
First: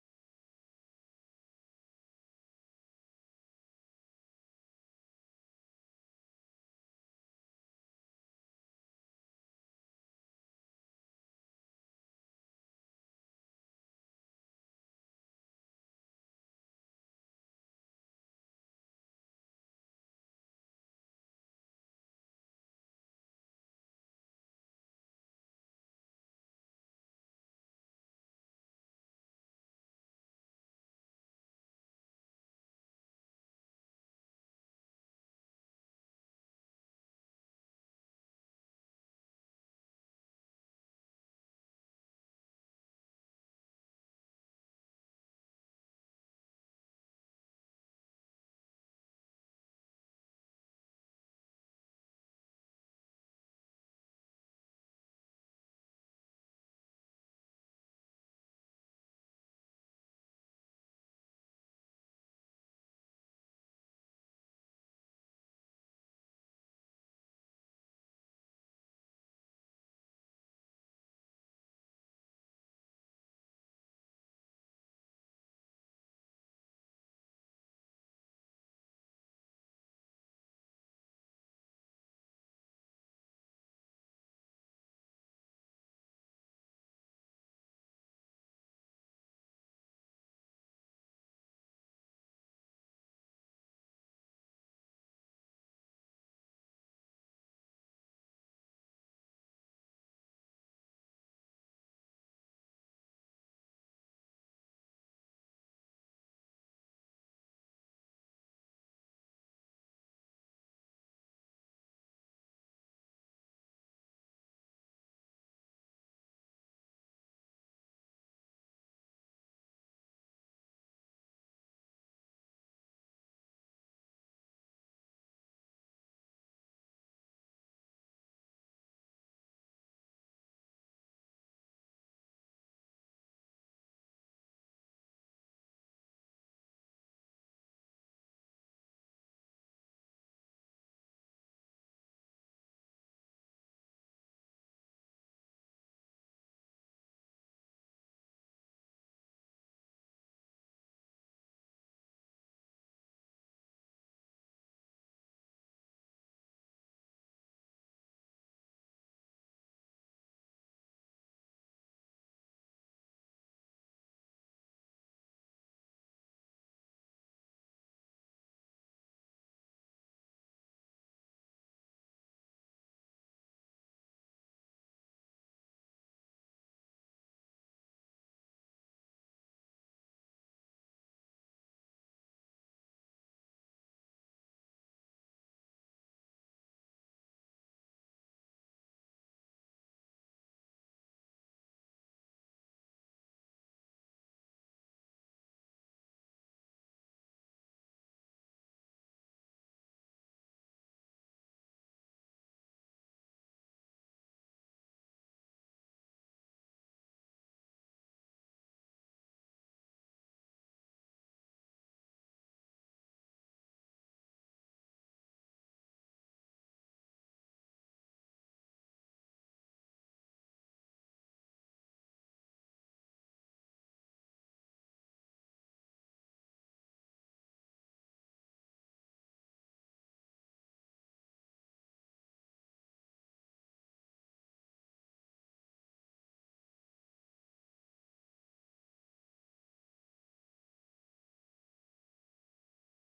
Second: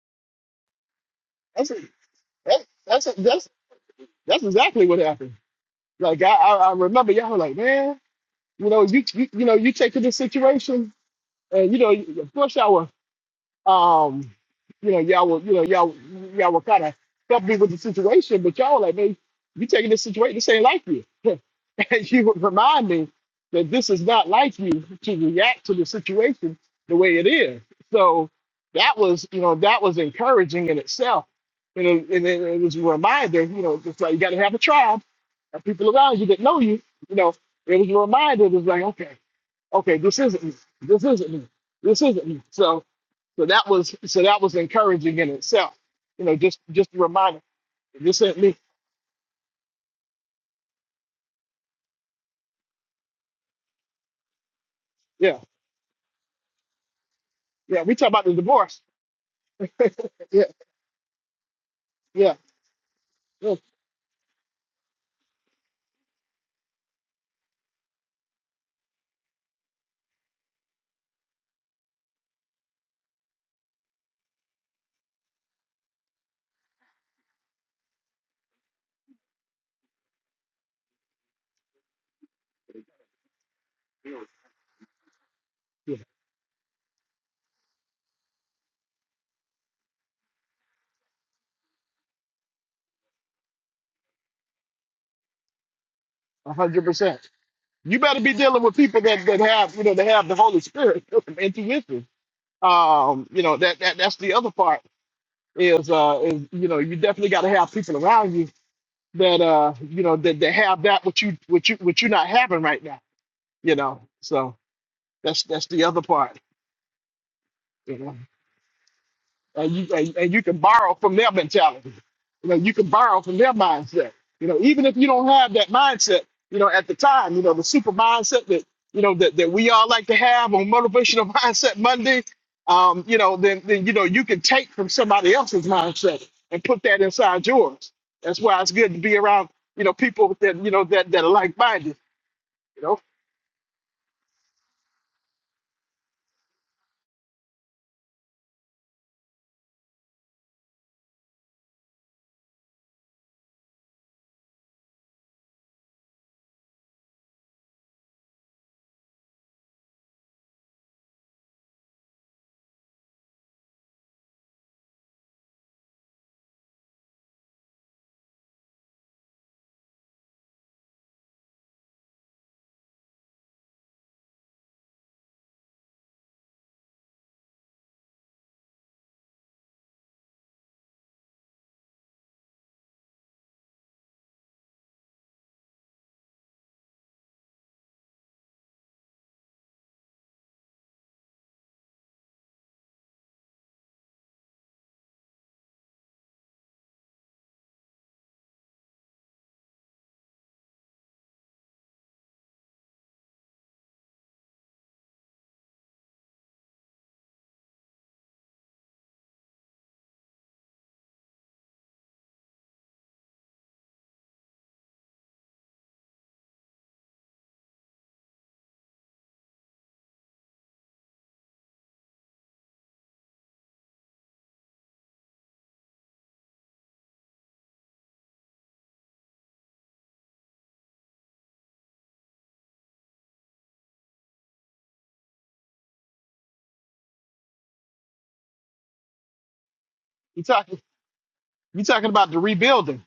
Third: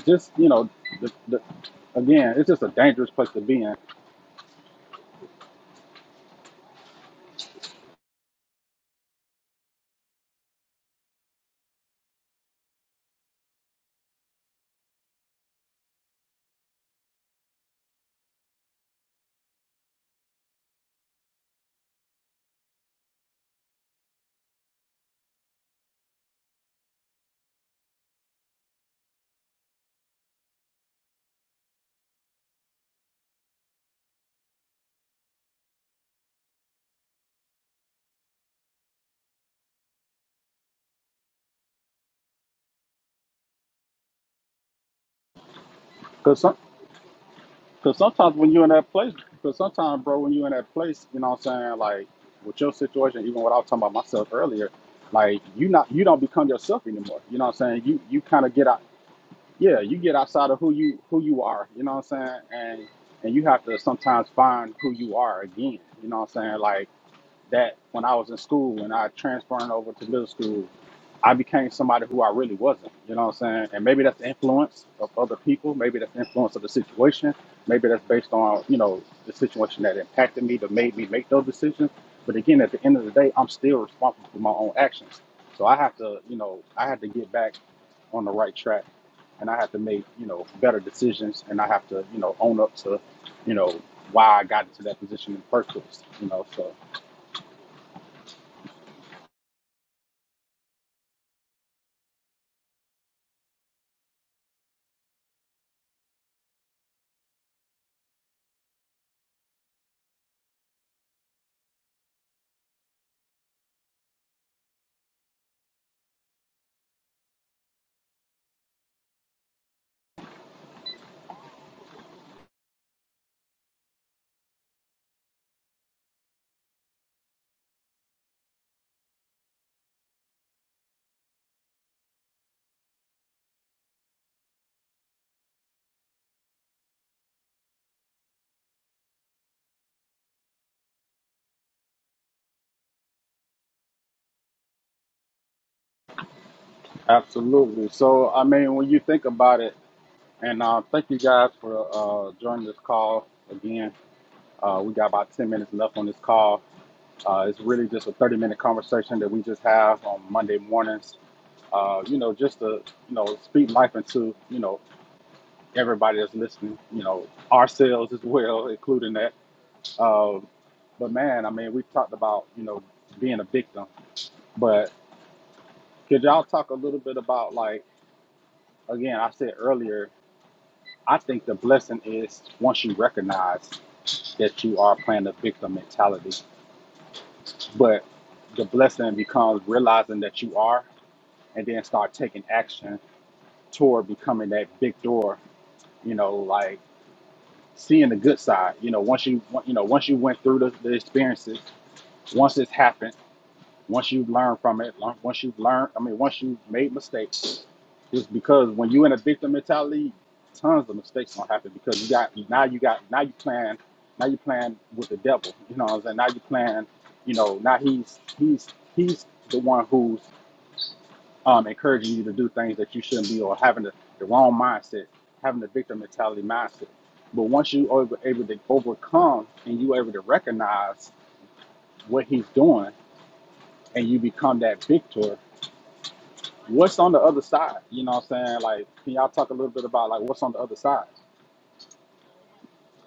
[SPEAKER 3] just you know the, the,
[SPEAKER 2] That's it.
[SPEAKER 3] again it's
[SPEAKER 2] That,
[SPEAKER 3] just a
[SPEAKER 2] that's
[SPEAKER 3] dangerous
[SPEAKER 2] it.
[SPEAKER 3] place to
[SPEAKER 2] That's
[SPEAKER 3] be in
[SPEAKER 2] that's exactly what happened. Like I, I, I remember y'all were like, man, you know, you, you you know, you take to this situation, and you know, of course y'all were Um, you know, y'all were, you know, y'all y'all were kind of comfortable with the situation, but y'all were like, man, you taking this situation, this ain't like you. and you would remind me that this is not like you to react to the situation the way it is. So that was, you know, that was encouraging in itself. And it, and it, it was a reminder, you know, just like you got to have a tribe and people around you that know you, you know, it was a reminder. It was like, okay, okay, this isn't me. This isn't me. This isn't me. So so that was so that was encouraging in itself. You know,
[SPEAKER 3] because some,
[SPEAKER 2] just just a reminder.
[SPEAKER 3] cause
[SPEAKER 2] This
[SPEAKER 3] sometimes
[SPEAKER 2] ain't
[SPEAKER 3] when
[SPEAKER 2] me.
[SPEAKER 3] you're in that place because sometimes bro when you're in that place you know what i'm saying like with your situation even what i was talking about myself earlier
[SPEAKER 2] Yeah,
[SPEAKER 3] like you not you don't become yourself anymore you know what i'm saying
[SPEAKER 2] yeah. We
[SPEAKER 3] you
[SPEAKER 2] talk
[SPEAKER 3] you
[SPEAKER 2] about the
[SPEAKER 3] kind of get
[SPEAKER 2] divorce.
[SPEAKER 3] out yeah, you get
[SPEAKER 2] Yeah,
[SPEAKER 3] outside of who you who you are, you know what I'm
[SPEAKER 2] yeah,
[SPEAKER 3] saying? And and you
[SPEAKER 2] yeah.
[SPEAKER 3] have to sometimes find who you are again. You know what I'm saying? Like that when I was in school and I transferring over to middle school, I became somebody who I really wasn't. You know what I'm saying? And maybe that's the influence of other people. Maybe that's the influence of the situation. Maybe that's based on, you know, the situation that impacted me that made me make those decisions. But again, at the end of the day, I'm still responsible for my own actions. So I
[SPEAKER 2] yeah,
[SPEAKER 3] have to, you know, I have to get back on the right track and I have to make, you know, better decisions and I have to, you know, own up to, you know, why I got into that position in the first place. You know,
[SPEAKER 2] A
[SPEAKER 3] so
[SPEAKER 2] hundred percent. You better be dealing with people that that have you know they have the Holy Spirit intuition. Um, you know that that that's the other part is uh is you know you definitely got to have people around you that uh you know that that have that what you what you what you're not having right now. You know, so that's that's the other part. and you and, and you can borrow from their mentality. You know, you can borrow from their mindset. You know, even if you don't have that mindset, you know, at the time, you know, the super mindset that you know that, that we all like to have on motivational mindset Monday, um, you know, then then you know you can take from somebody else's mindset and put that inside yours. That's why it's good to be around, you know, people that you know that that are like minded. You know,
[SPEAKER 3] Absolutely. So, I mean, when you think about it, and uh, thank you guys for uh, joining this call again. Uh, we got about 10 minutes left on this call. Uh, it's really just a 30 minute conversation that we just have on Monday mornings. Uh, you know, just to, you know, speak life into, you know, everybody that's listening, you know, ourselves as well, including that. Uh, but man, I mean, we've talked about, you know, being a victim, but could y'all talk a little bit about like, again, I said earlier, I think the blessing is once you recognize that you are playing a victim mentality, but the blessing becomes realizing that you are and then start taking action toward becoming that victor, you know, like seeing the good side. You know, once you you know, once you went through the, the experiences, once it's happened Once you've learned from it, once you've learned, I mean, once you've made mistakes, just because when you in a victim mentality, tons of mistakes gonna happen because you got now you got now you playing now you playing with the devil. You know what I'm saying? Now you playing, you know, now he's he's he's the one who's um, encouraging you to do things that you shouldn't be or having the, the wrong mindset, having the victim mentality mindset. But once you over able to overcome and you able to recognize what he's doing and you become that victor, what's on the other side? You know what I'm saying? Like, can y'all talk a little bit about like
[SPEAKER 2] you
[SPEAKER 3] what's on the other
[SPEAKER 2] talking
[SPEAKER 3] side?
[SPEAKER 2] you talking about the rebuilding.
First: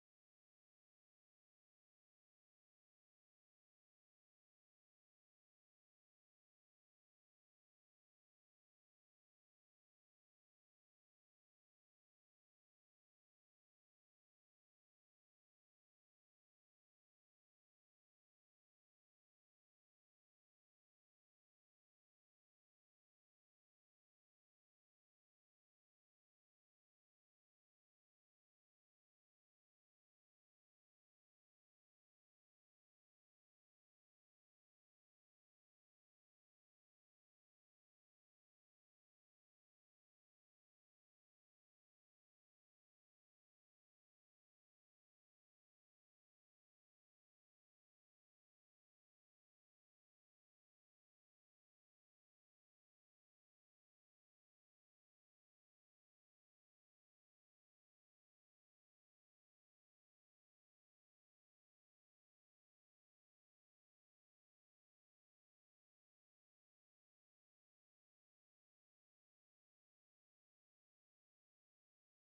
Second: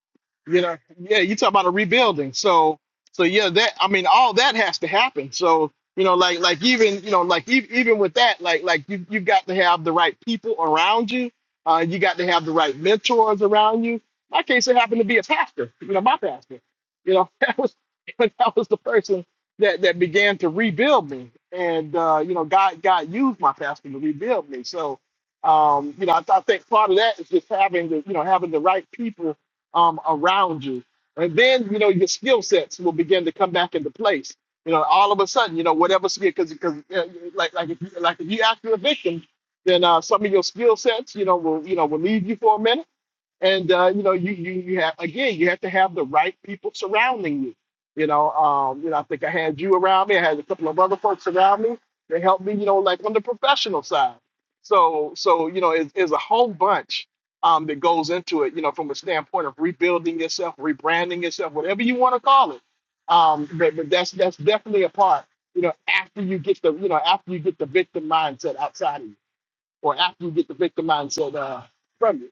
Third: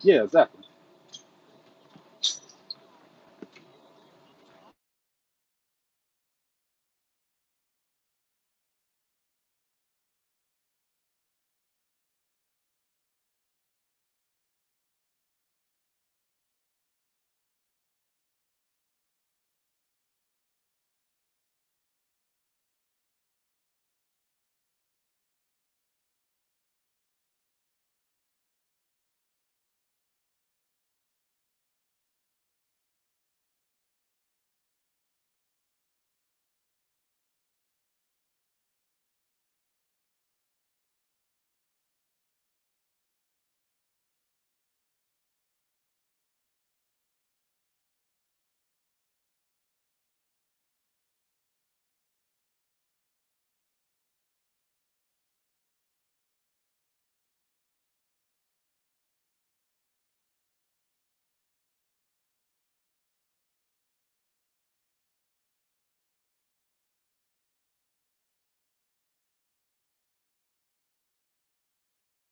[SPEAKER 3] Yeah,
[SPEAKER 2] you
[SPEAKER 3] exactly.
[SPEAKER 2] know yeah you talk about a rebuilding so so yeah that i mean all that has to happen so you know like like even you know like e- even with that like like you you've got to have the right people around you uh you got to have the right mentors around you my case it happened to be a pastor you know my pastor you know that was that was the person that that began to rebuild me and uh you know god god used my pastor to rebuild me so um you know i, I think part of that is just having the you know having the right people um, around you. And then, you know, your skill sets will begin to come back into place. You know, all of a sudden, you know, whatever skill, because because uh, like like if you, like if you after a victim, then uh, some of your skill sets, you know, will you know will leave you for a minute and uh, you know you, you you have again you have to have the right people surrounding you you know um you know i think i had you around me i had a couple of other folks around me that helped me you know like on the professional side so so you know it's, it's a whole bunch um that goes into it you know from a standpoint of rebuilding yourself rebranding yourself whatever you want to call it um but, but that's that's definitely a part you know after you get the you know after you get the victim mindset outside of you or after you get the victim mindset uh from you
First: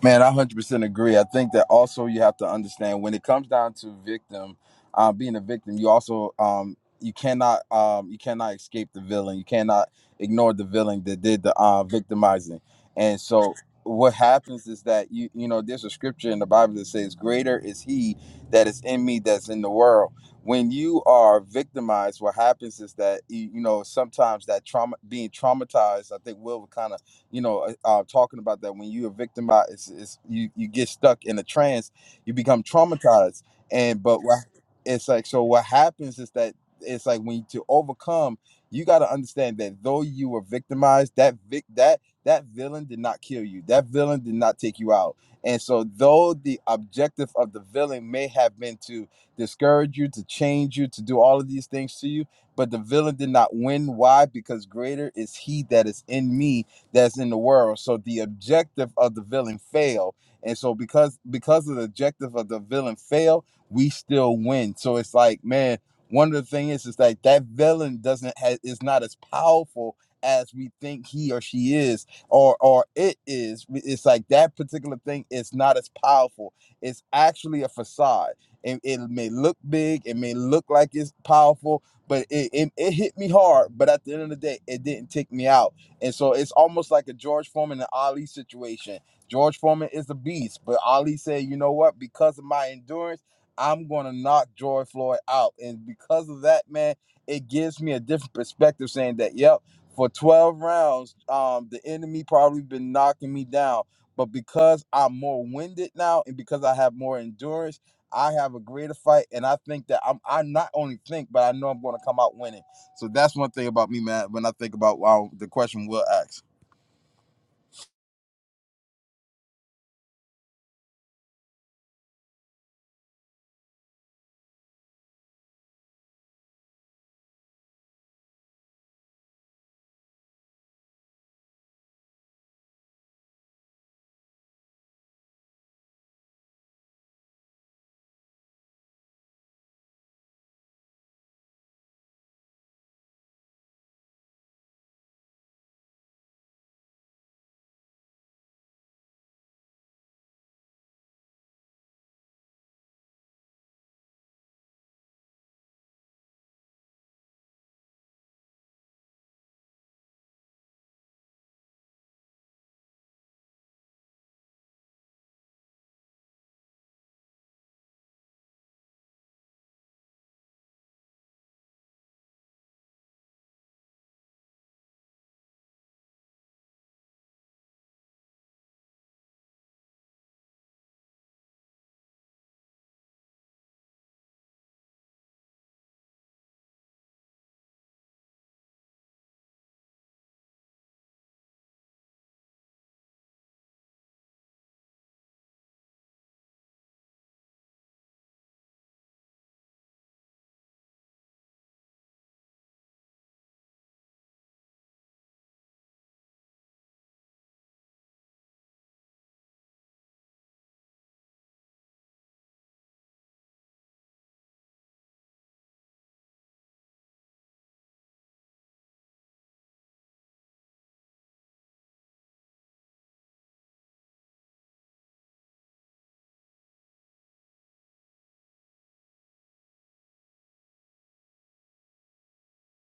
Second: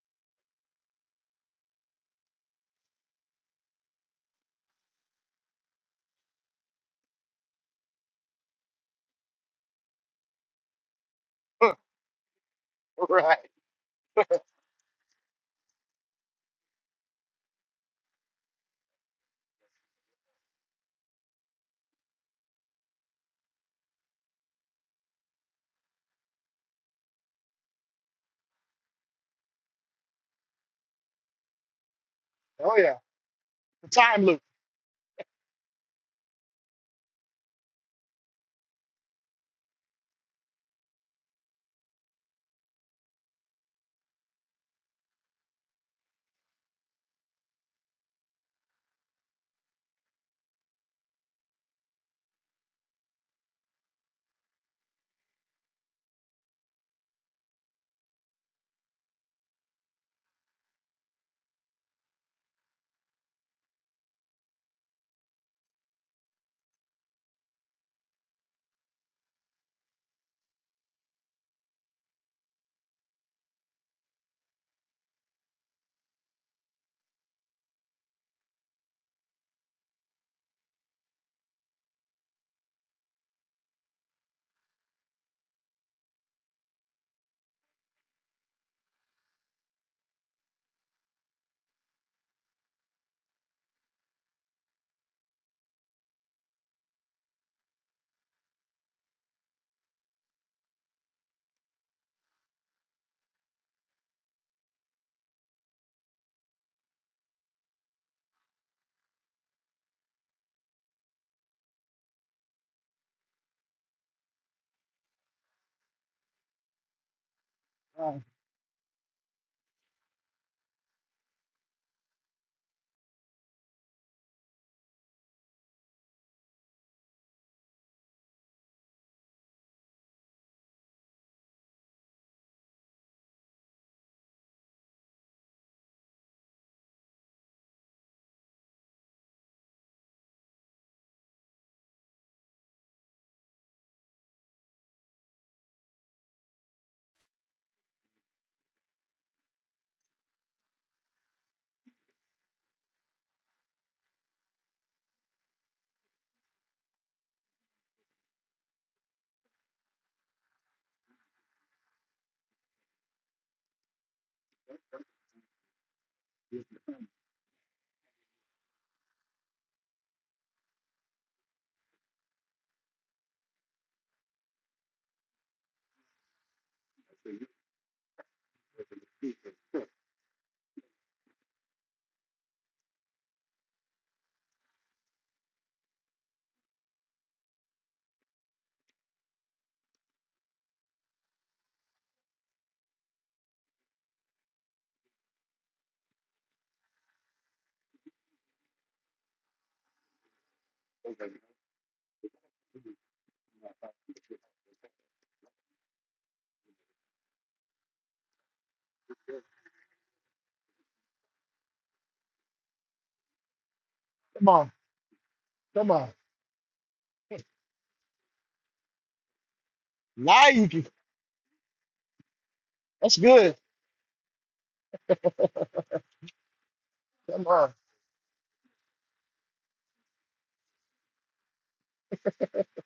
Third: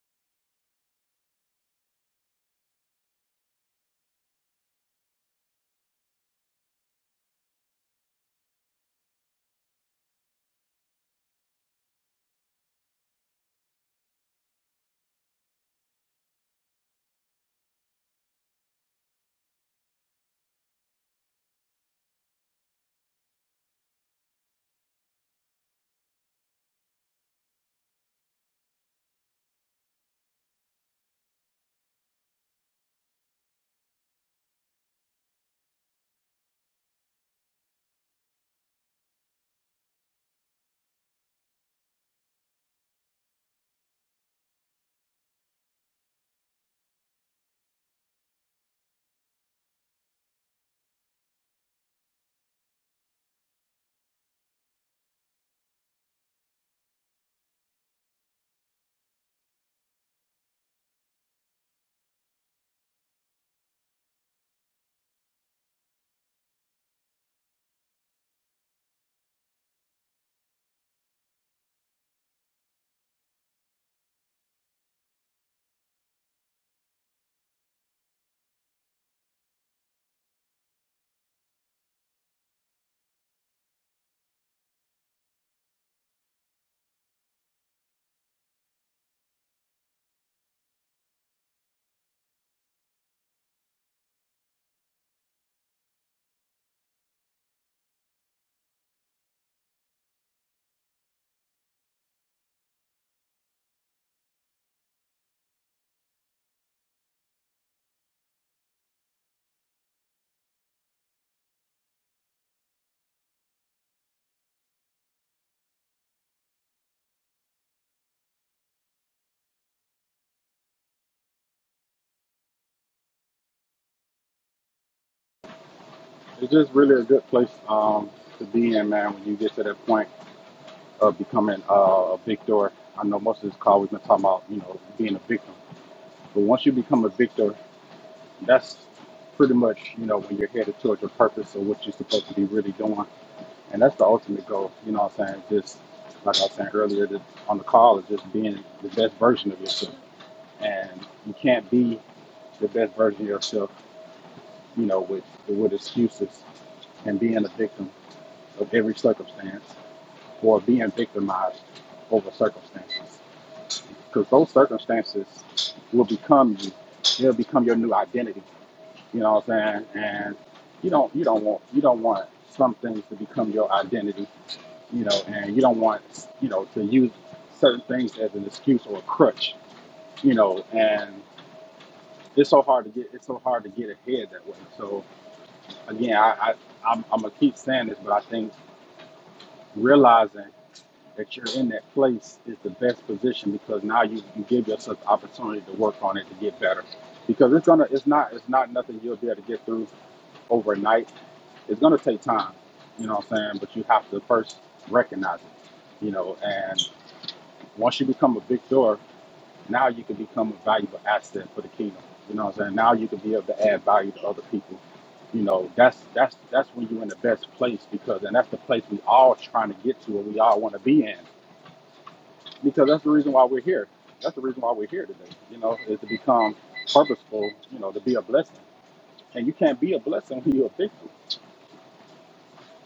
[SPEAKER 1] Man, I 100% agree. I think that also you have to understand when it comes down to victim, uh, being a victim, you also um, you cannot um, you cannot escape the villain. You cannot ignore the villain that did the uh, victimizing. And
[SPEAKER 2] right
[SPEAKER 1] so what happens is that you you know there's a scripture in the Bible that says, "Greater is He that is in me that's in the world." When you are victimized, what happens is that you, you know sometimes that trauma, being traumatized, I think will kind of you know, uh, uh, talking about that when you're victimized, it's, it's, you you get stuck in a trance, you become
[SPEAKER 2] Oh yeah,
[SPEAKER 1] traumatized,
[SPEAKER 2] the
[SPEAKER 1] and but
[SPEAKER 2] time
[SPEAKER 1] what,
[SPEAKER 2] loop.
[SPEAKER 1] it's like so what happens is that it's like when you, to overcome, you got to understand that though you were victimized, that vic that that villain did not kill you, that villain did not take you out, and so though the objective of the villain may have been to discourage you, to change you, to do all of these things to you, but the villain did not win. Why? Because greater is he that is in me that's in the world. So the objective of the villain failed. And so because because of the objective of the villain failed, we still win. So it's like, man, one of the things is, is like that villain doesn't ha is not as powerful as we think he or she is or or it is. It's like that particular thing is not as powerful. It's actually a facade. It, it may look big, it may look like it's powerful, but it, it, it hit me hard. But at the end of the day, it didn't take me out and so it's almost like a George Foreman and Ali situation. George Foreman is a beast, but Ali said, you know what? Because of my endurance, I'm going to knock George Floyd out. And because of that, man, it gives me a different perspective saying that, yep, for 12 rounds, um, the enemy probably been knocking me down. But because I'm more winded now and because I have more endurance, I have a greater fight. And I think that I'm, I not only think, but I know I'm going to come out winning. So that's one thing about me, man. When I think about wow, the question we will ask.
[SPEAKER 2] Uh,
[SPEAKER 3] It's just really a good place um, to be in, man. When you get to that point of becoming uh, a victor, I know most of this call we've been talking about, you know, being a victim. But once you become a victor, that's pretty much, you know, when you're headed towards your purpose or what you're supposed to be really doing, and that's the ultimate goal. You know what I'm saying? Just like I was saying earlier, that on the call is just being the best version of yourself. and you can't be the best version of yourself, you know, with with excuses and being a victim of every circumstance or being victimized over circumstances. Because those circumstances will become you. They'll become your new identity. You know what I'm saying? And you don't you don't want you don't want some things to become your identity. You know, and you don't want you know to use certain things as an excuse or a crutch. You know, And it's so hard to get it's so hard to get ahead that way. So again, I, I I'm, I'm gonna keep saying this, but I think realizing that you're in that place is the best position because now you, you give yourself the opportunity to work on it to get better. Because it's gonna it's not it's not nothing you'll be able to get through overnight. It's gonna take time. You know what I'm saying? But you have to first recognize it. You know, and once you become a big door Now you can become a valuable asset for the kingdom. You know what I'm saying? Now you can be able to add value to other
[SPEAKER 2] come on,
[SPEAKER 3] people. You know,
[SPEAKER 2] come
[SPEAKER 3] that's
[SPEAKER 2] on.
[SPEAKER 3] that's that's when you're in the best place because and that's the place we all trying to get to and we
[SPEAKER 2] Now
[SPEAKER 3] all
[SPEAKER 2] you
[SPEAKER 3] want to
[SPEAKER 2] can.
[SPEAKER 3] be in. Because that's the
[SPEAKER 2] That's
[SPEAKER 3] reason why
[SPEAKER 2] good.
[SPEAKER 3] we're here. That's the reason why we're here today, you know, is to become
[SPEAKER 2] Come
[SPEAKER 3] purposeful,
[SPEAKER 2] on.
[SPEAKER 3] you know, to be a blessing. And you can't be a blessing when you're a victim.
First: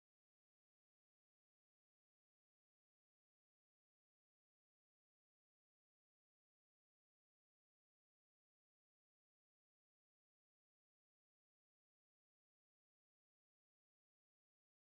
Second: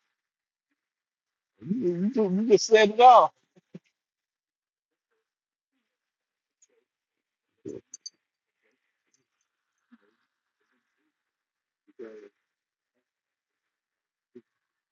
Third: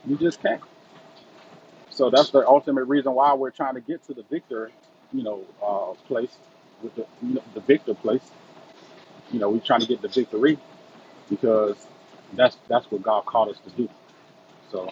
[SPEAKER 3] You just can't.
[SPEAKER 2] You,
[SPEAKER 3] So
[SPEAKER 2] you,
[SPEAKER 3] that's
[SPEAKER 2] ju-
[SPEAKER 3] the
[SPEAKER 2] you just
[SPEAKER 3] ultimate
[SPEAKER 2] said it
[SPEAKER 3] reason
[SPEAKER 2] all.
[SPEAKER 3] why we're trying to get to the victor, you know, uh, place with the, you know, the victor place. You know, we're trying to get the victory because
[SPEAKER 2] You
[SPEAKER 3] that's that's what God called us to do. So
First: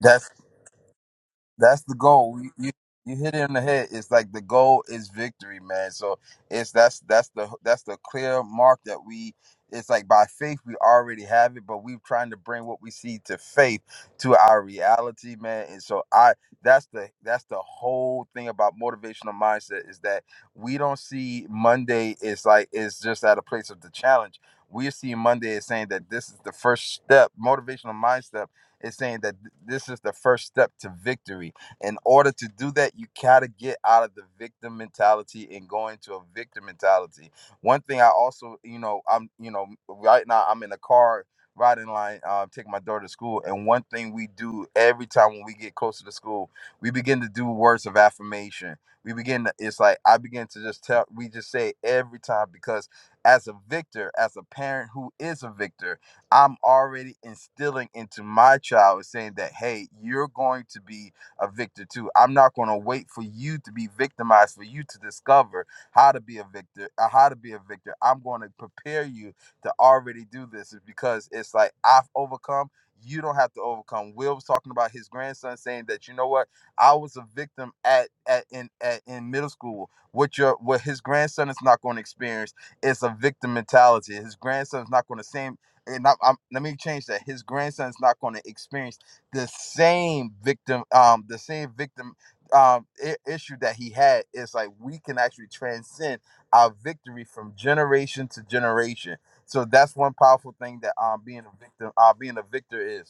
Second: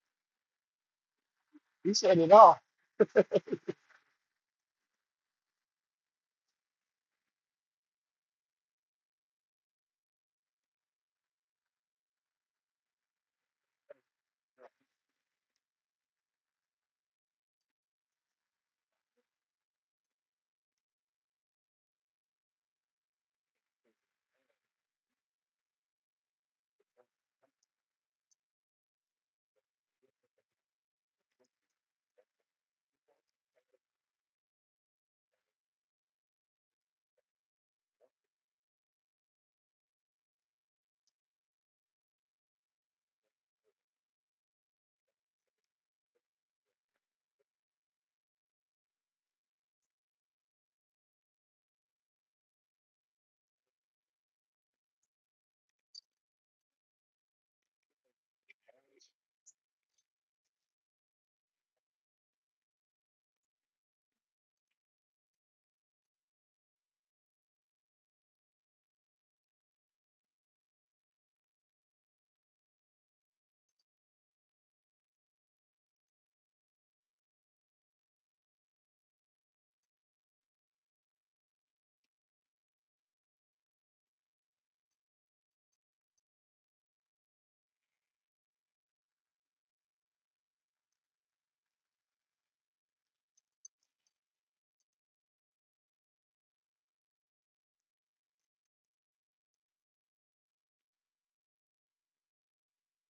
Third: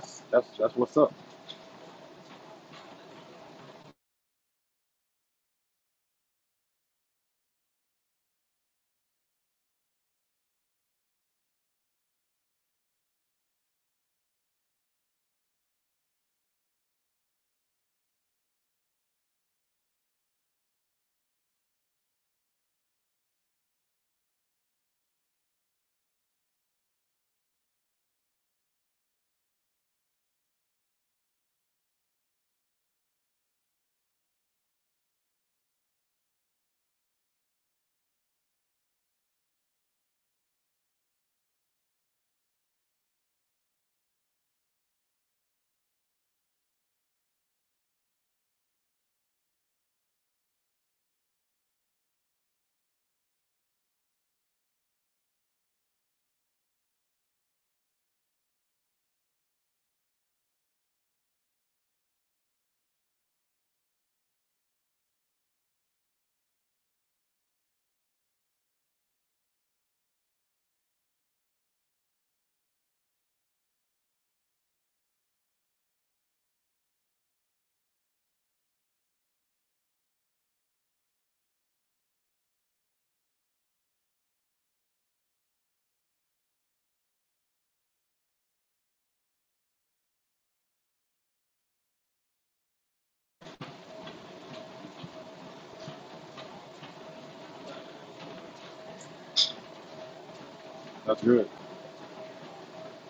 [SPEAKER 1] That's
[SPEAKER 3] that's that's what's up.
[SPEAKER 1] That's the
[SPEAKER 2] said it
[SPEAKER 1] goal. You,
[SPEAKER 2] all.
[SPEAKER 1] you you hit it in the head. It's like the goal is victory, man. So it's that's that's the that's the clear mark that we. It's like by faith we already have it, but we're trying to bring what we see to faith to our reality, man. And so I that's the that's the whole thing about motivational mindset is that we don't see Monday is like it's just at a place of the challenge. We see Monday as saying that this is the first step, motivational mindset it's saying that th- this is the first step to victory. In order to do that, you gotta get out of the victim mentality and go into a victor mentality. One thing I also, you know, I'm, you know, right now I'm in a car riding line, uh, taking my daughter to school, and one thing we do every time when we get closer to school, we begin to do words of affirmation. We begin to, it's like I begin to just tell, we just say it every time because as a victor, as a parent who is a victor I'm already instilling into my child saying that, hey, you're going to be a victor too. I'm not going to wait for you to be victimized, for you to discover how to be a victor, uh, how to be a victor. I'm going to prepare you to already do this is because it's like I've overcome. You don't have to overcome. Will was talking about his grandson saying that you know what I was a victim at at in at, in middle school. What your what his grandson is not going to experience is a victim mentality. His grandson is not going to same and I, I'm, let me change that. His grandson's not going to experience the same victim, um, the same victim um, I- issue that he had. It's like we can actually transcend our victory from generation to generation. So that's one powerful thing that um,
[SPEAKER 3] That's
[SPEAKER 1] being
[SPEAKER 3] good.
[SPEAKER 1] a victim, uh, being a victor is.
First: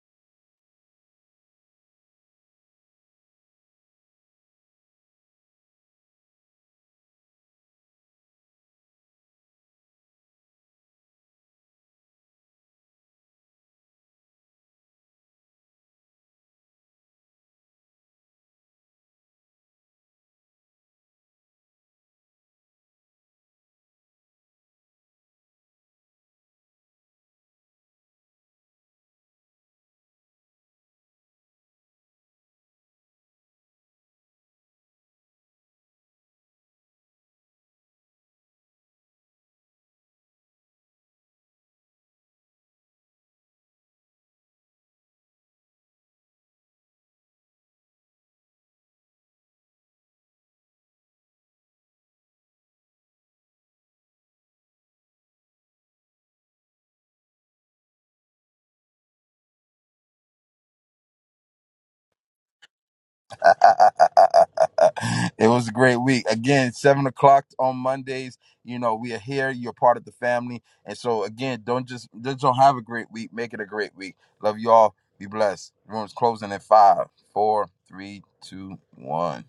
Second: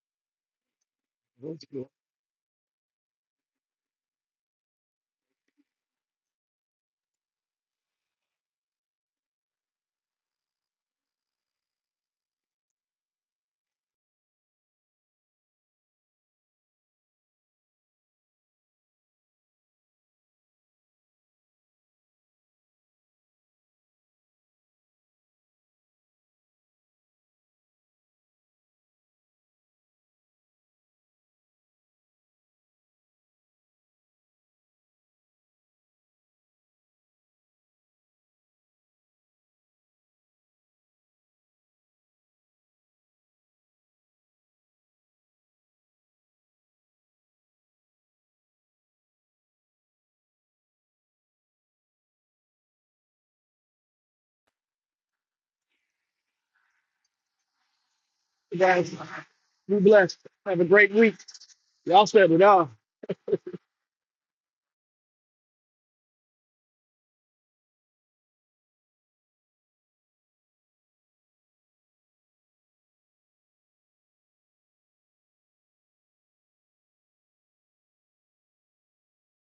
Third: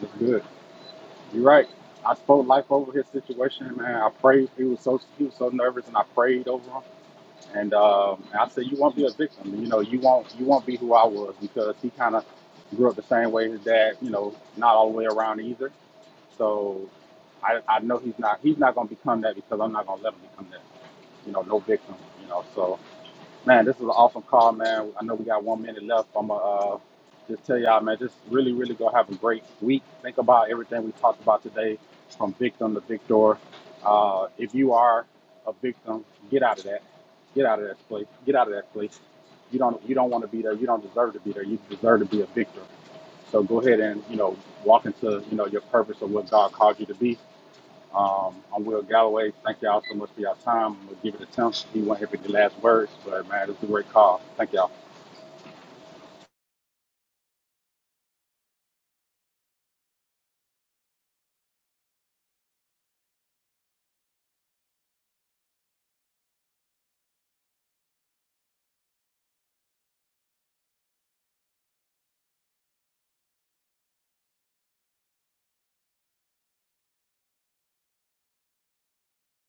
[SPEAKER 3] That's good. You're
[SPEAKER 2] That's
[SPEAKER 3] right.
[SPEAKER 2] good.
[SPEAKER 3] I spoke life over his situation, man. I prayed. He was so he was so nervous, and I prayed over him. And um, and I said, you won't be a victim. You know, you won't you won't be who I was because he kind of grew up the same way his dad. You know, not all the way around either. So I I know he's not he's not gonna become that because I'm not gonna let him become that. You know, no victim. You know, so Man, this is an awesome call, man. I know we got one minute left. I'm going to uh, just tell y'all, man, just really, really go have a great week. Think about everything we talked about today from victim to victor. Uh, if you are a victim, get out of that. Get out of that place. Get out of that place. You don't you don't want to be there. You don't deserve to be there. You deserve to be a victor. So go ahead and, you know, walk into, you know, your purpose of what God called you to be um, I'm Will Galloway. Thank y'all so much for your time. I'm gonna give it a Tim. He won't have any last words, but man, it was a great call. Thank y'all.
[SPEAKER 2] guys, be blessed. Have a great week. Y'all said it all.
[SPEAKER 1] it was a great week. Again, seven o'clock on Mondays. You know, we are here. You're part of the family. And so again, don't just just don't have a great week. Make it a great week. Love you all. Be blessed. Room's closing at five, four, three, two, one.